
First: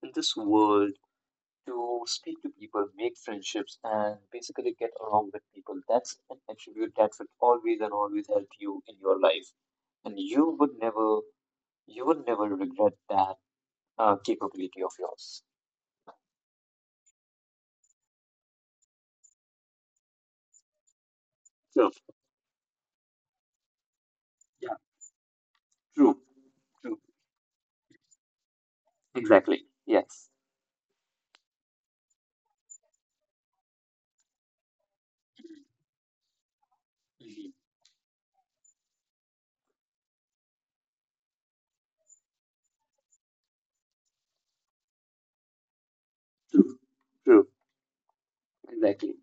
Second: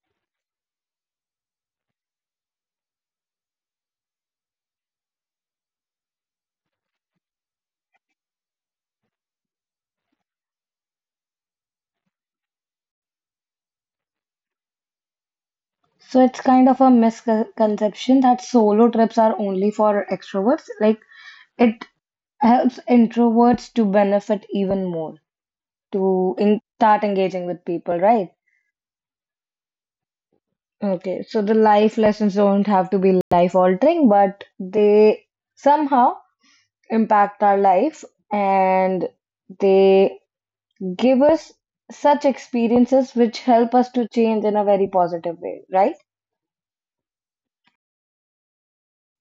in this world to speak to people, make friendships, and basically get along with people. That's an attribute that will always and always help you in your life and you will never regret that capability of yours.
So it's kind of a misconception that solo trips are only for extroverts. Like
True.
it helps introverts to benefit
Yeah.
even more.
True.
To
True.
start engaging with people, right?
Exactly. Yes.
Okay, so the life lessons don't have to be life altering, but they somehow impact
Mhm.
our life and they give us such experiences which help us to change in a very positive way, right?
True. True. Exactly.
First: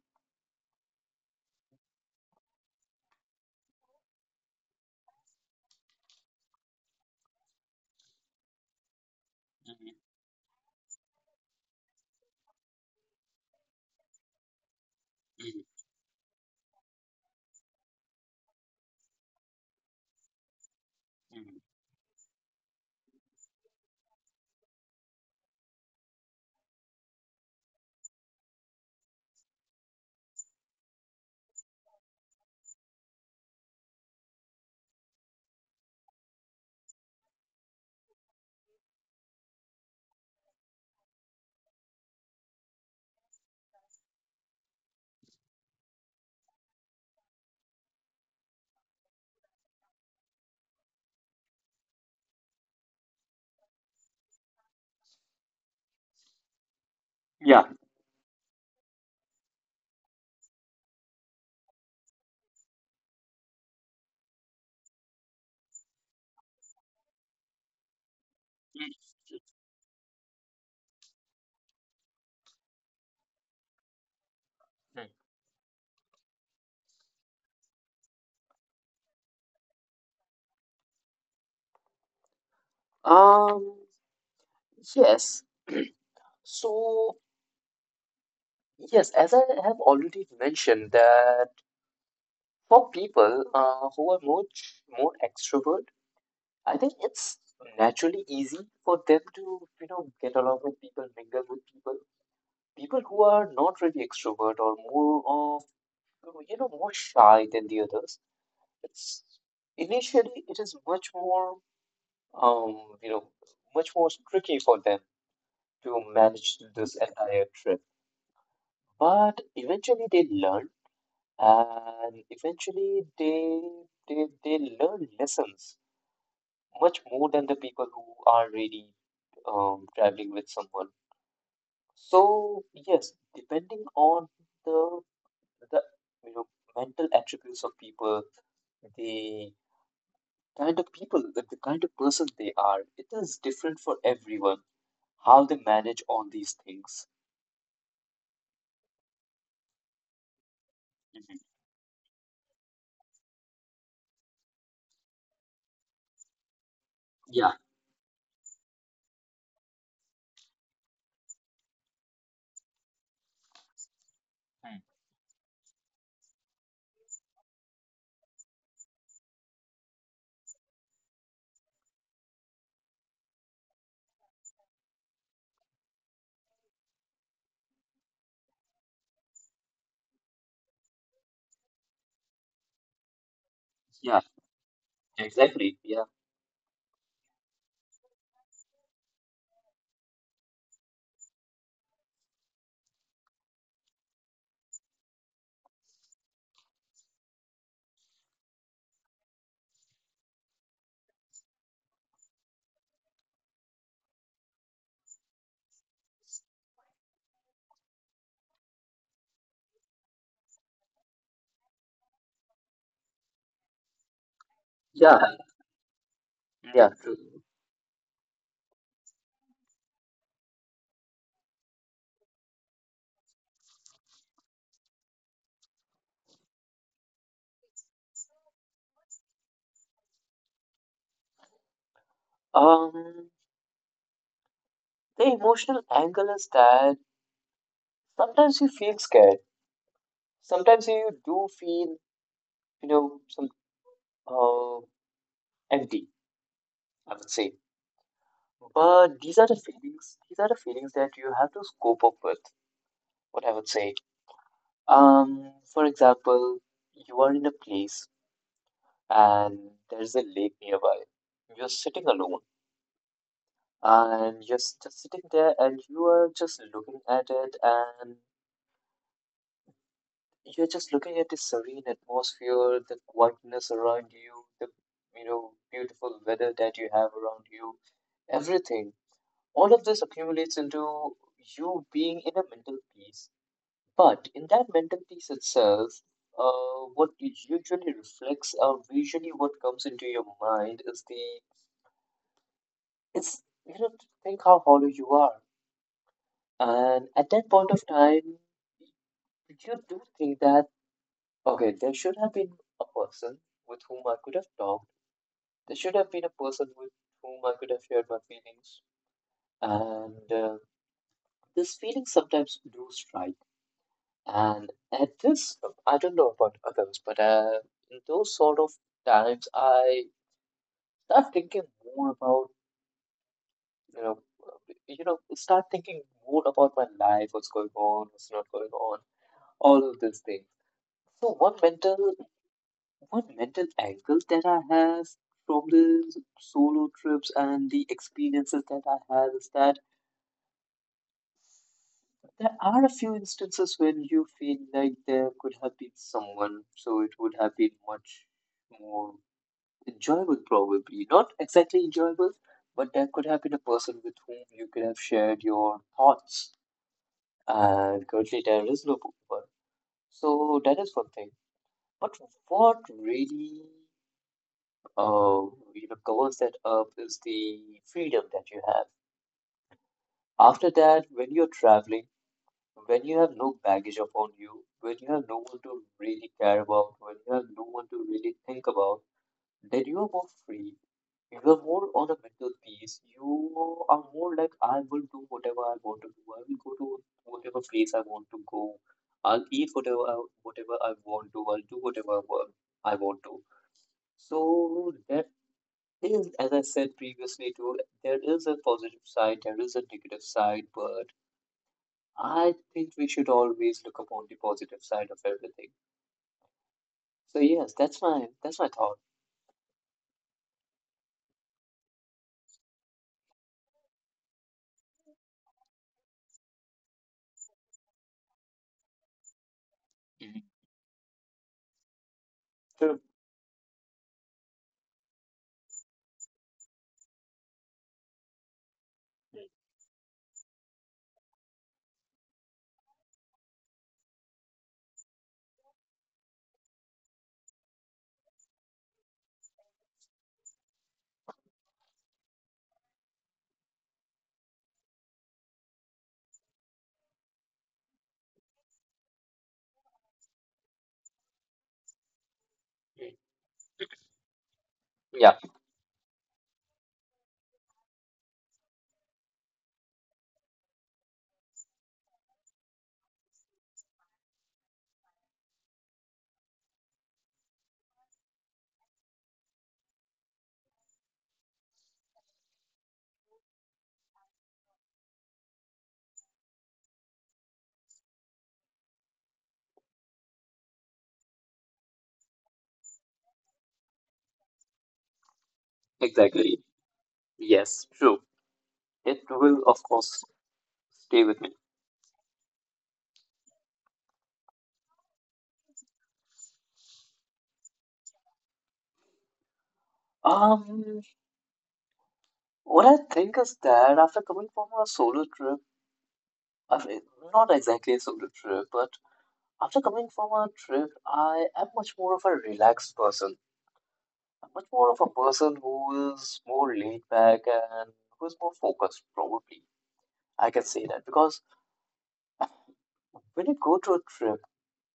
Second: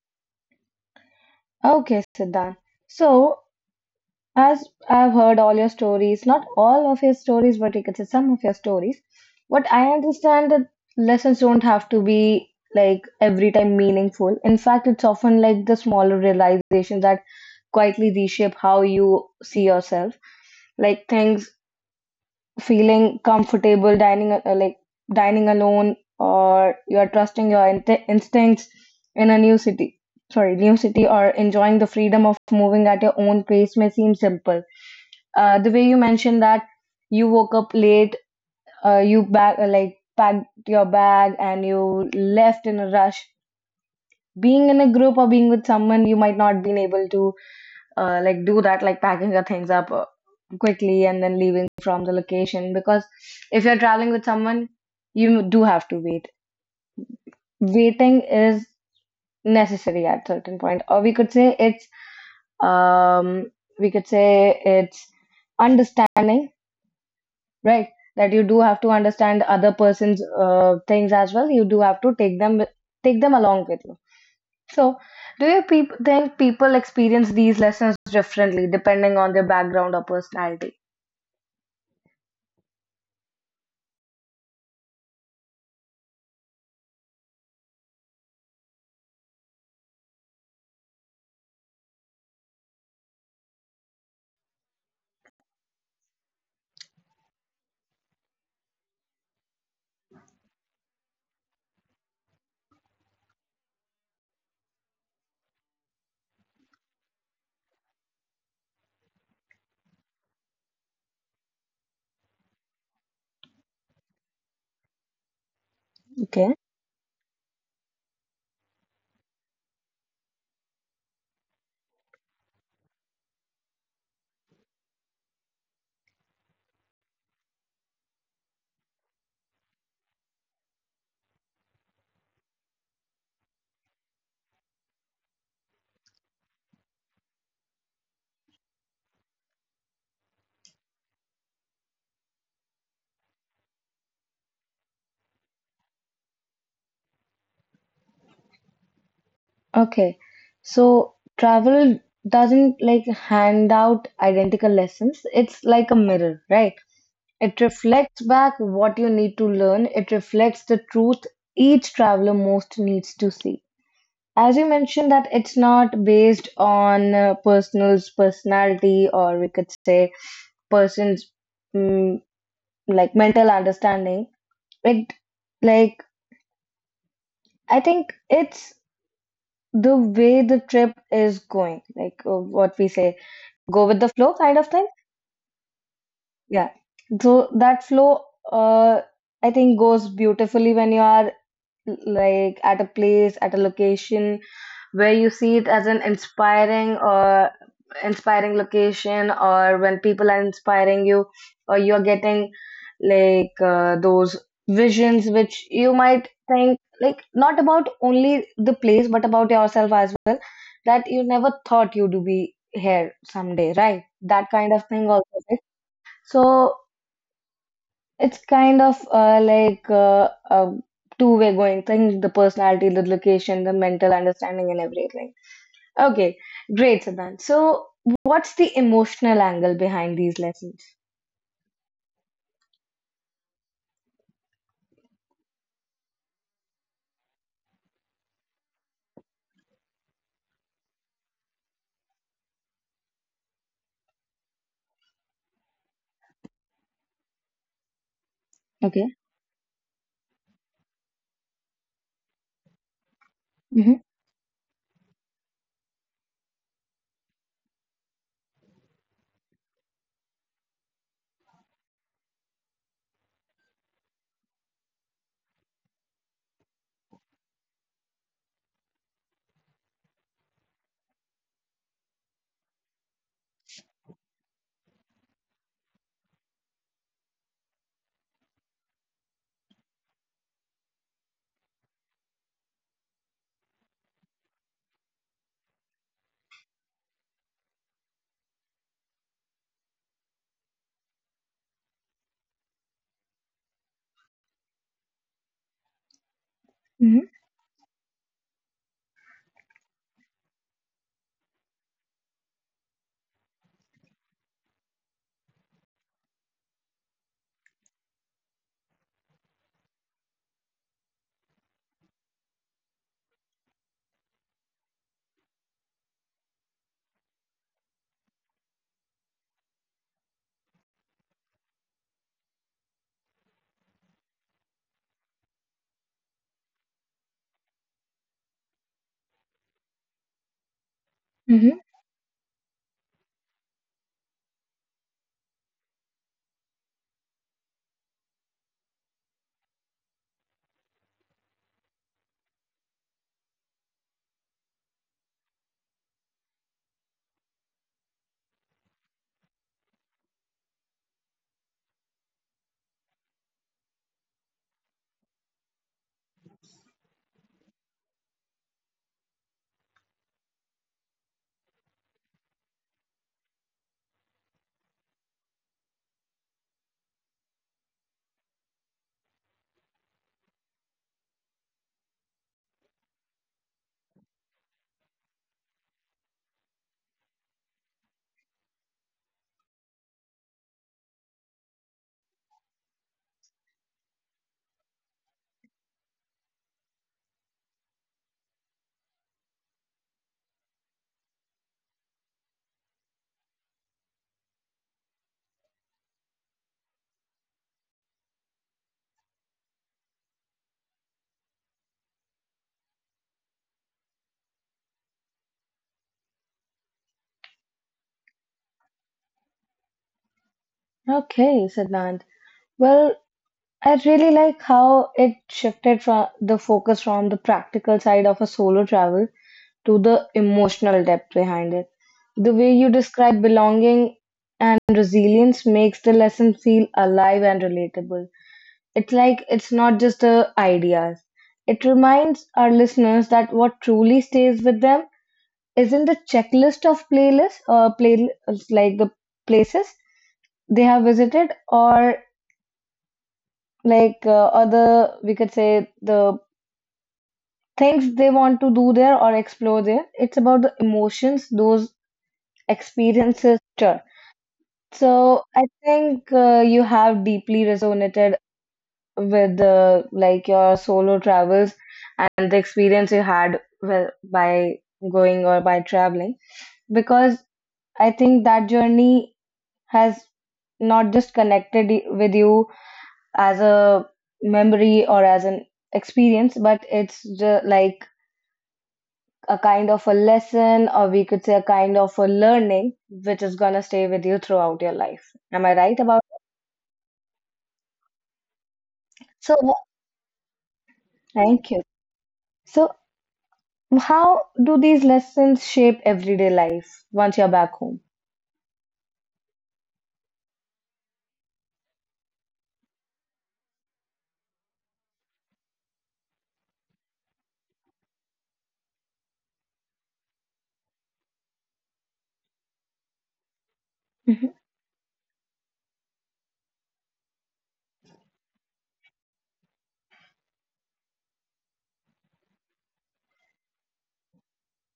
Okay, Siddhant. So, as I've heard all your stories, not all of your stories, but you could say some of your stories. What I
Mhm.
understand that lessons don't have to be like every time meaningful. In fact, it's often
Mhm.
like the smaller realizations that quietly reshape how you see yourself. Like things
Mhm.
feeling comfortable dining alone, or you are trusting your instincts in a new city, sorry, new city, or enjoying the freedom of moving at your own pace may seem simple. The way you mentioned that you woke up late, you bag like packed your bag and you left in a rush. Being in a group or being with someone, you might not been able to, do that, like packing your things up quickly and then leaving from the location, because if you're traveling with someone, you do have to wait.
Yeah.
Waiting is necessary at certain point, or we could say it's, um we could say it's understanding, right? That you do have to
Mhm.
understand the other person's things as well. You do have to take them, take them along with you. So
Mhm.
do you peop think people experience these lessons differently depending on their background or personality?
Um, yes. So, yes, as I have already mentioned that for people who are more more extrovert, I think it's naturally easy for them to, you know, get along with people, mingle with people. People who are not really extrovert or more of, you know, more shy than the others, it's initially it is much more um you know much more tricky for them to
Okay.
manage this entire trip, but eventually they learn, and eventually they they learn lessons much more than the people who are really traveling with someone. So yes, depending on the the you know mental attributes of people, the kind of the kind of person they are. It is different for everyone how they manage all these things.
Okay, so
Mhm.
travel doesn't like hand out identical lessons. It's like a mirror, right?
Yeah,
It reflects back what you need to learn. It reflects the truth each traveler most needs to see. As you
Mm.
mentioned that it's not based on person's personality, or we could say person's, mm, like, mental understanding. It like I think it's the way the trip is going, like what we say, go with the
yeah,
flow kind of thing.
exactly. Yeah,
Yeah. So that flow, uh, I think goes beautifully when you are like at a place, at a location where you see it as an inspiring or inspiring location, or when people are inspiring you, or you're getting like those visions which you might think like not about only the place but about yourself as well, that you never thought you'd be here someday, right, that kind of thing also.
yeah,
So
yeah. True.
it's kind of a two-way going thing, the personality, the location, the mental understanding, and everything. Okay, great, Siddhant. So what's the emotional angle behind these lessons?
Um, the emotional angle is that sometimes you feel scared. Sometimes you do feel, you know, some uh, empty, I would say.
Okay.
But these are the feelings. These are the feelings that you have to scope up with. What I would
Mm-hmm.
say. For example, you are in a place and there's a lake nearby. You're sitting alone and just sitting there and you are just looking at it, and you're just looking at the serene atmosphere, the quietness around you, the, you know, beautiful weather that you have around you, everything. All of this accumulates into you being in a mental peace. But in that mental piece itself, what it usually reflects or visually what comes into your mind is the it's, you know, think how hollow you are, and
Mm-hmm.
at that point of time, you do think that okay, there should have been a person with whom I could have talked. There should have been a person with whom I could have shared my feelings, and these feelings sometimes do strike. And at this, I don't know about others, but in those sort of times, I start thinking more about, you know, you know, start thinking more about my life, what's going on, what's not going on, all of these things. So
Mm-hmm.
one mental angle that I have from the solo trips and the experiences that I have is that there are a few instances when you feel like there could have been someone, so it would have been much more enjoyable, probably. Not exactly enjoyable, but there could have been a person with whom you could have shared your thoughts. And currently, there is no one. So that is one thing. But what really, uh, you know, covers that up is the freedom that you have. After that, when you're traveling, when you have no baggage upon you, when you have no one to really care about, when you have no one to really think about, then you are more free. You are more on a mental peace. You are more like I will do whatever I want to do. I will go to whatever place I want to go. I'll eat whatever I want to. I'll do whatever I want to. So that is, as I said previously too, there is a positive side, there is a negative side, but I think we should always look upon the positive side of everything. So yes, that's my thought.
Okay, Siddhant. Well, I really like how it shifted from the focus from the practical side of a solo travel to the
Mhm.
emotional depth behind it. The way you
So,
describe belonging and resilience makes the lesson feel alive and relatable. It's like it's not just the ideas. It reminds our listeners that what truly stays with them isn't the checklist of playlists or play, like the places they have visited, or like other, we could say, the things they want to do there or explore there. It's about the emotions those
mm,
experiences. Sure.
yeah,
So I think you have deeply resonated with your solo travels and the experience you had well, by going or by traveling, because I think that journey has not just connected with you as a memory or as an experience, but it's like a kind of a lesson, or we could say a kind of a learning, which is going to stay with you throughout your life. Am I right about it?
exactly. Yes, true. It
So,
will, of course, stay with me.
thank you. So, how do these lessons shape everyday life once you're back home?
Um, what I think is that after coming from a solo trip, I not exactly a solo trip, but after coming from a trip, I am much more of a relaxed person.
hmm
I'm much more of a person who is more laid back and who is more focused, probably. I can say that because when you go to a trip,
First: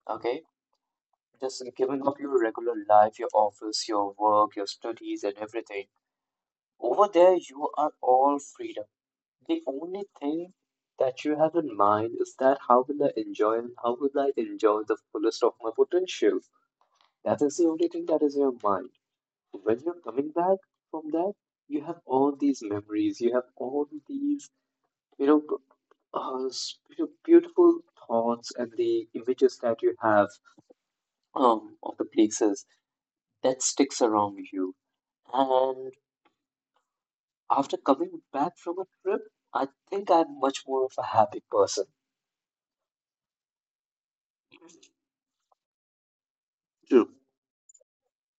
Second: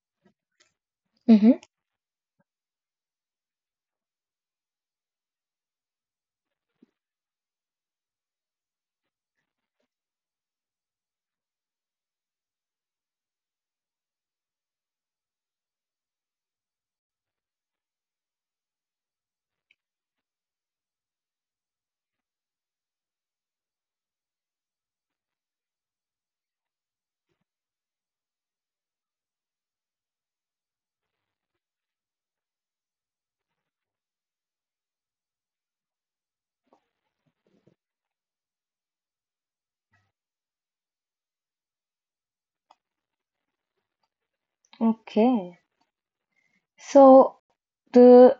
okay,
hmm.
just giving up your regular life, your office, your work, your studies, and everything. Over there, you are all freedom. The only thing that you have in mind is that how will I enjoy the fullest of my potential? That is the only thing that is in your mind. When you're coming back from that, you have all these memories, you have all these, you know, beautiful thoughts and the images that you have of the places that sticks around you. And after coming back from a trip, I think I'm much more of a happy person.
Okay. So, the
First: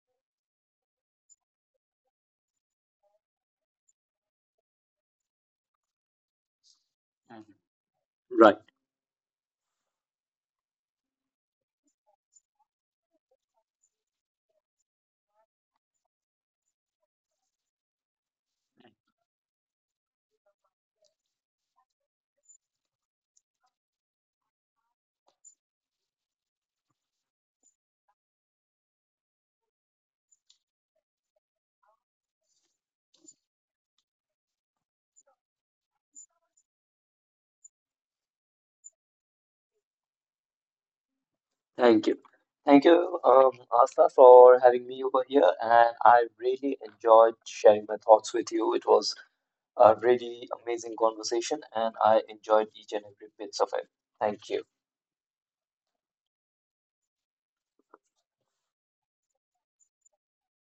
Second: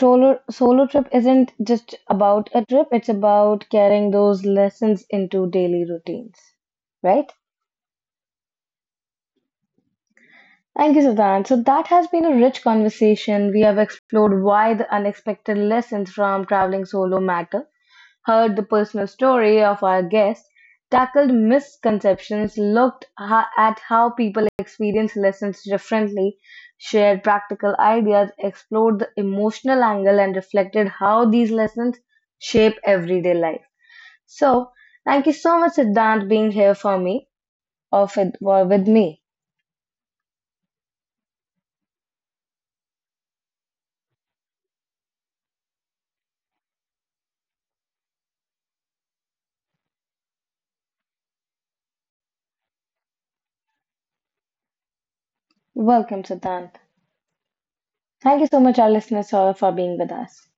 solo trip isn't just about a trip, it's about carrying those lessons into daily routines, right?
Mhm. Right.
Thank you, Siddhant. So, that has been a rich conversation. We have explored why the unexpected lessons from traveling solo matter, heard the personal story of our guest, tackled misconceptions, looked at how people experience lessons differently, shared practical ideas, explored the emotional angle, and reflected how these lessons shape everyday life. So, thank you so much, Siddhant, being here for me or with me.
Thank you. Thank you, Asta, for having me over here. And I really enjoyed sharing my thoughts with you. It was a really amazing conversation, and I enjoyed each and every bits of it. Thank you.
Welcome, Siddhant. Thank you so much, our listeners, for being with us.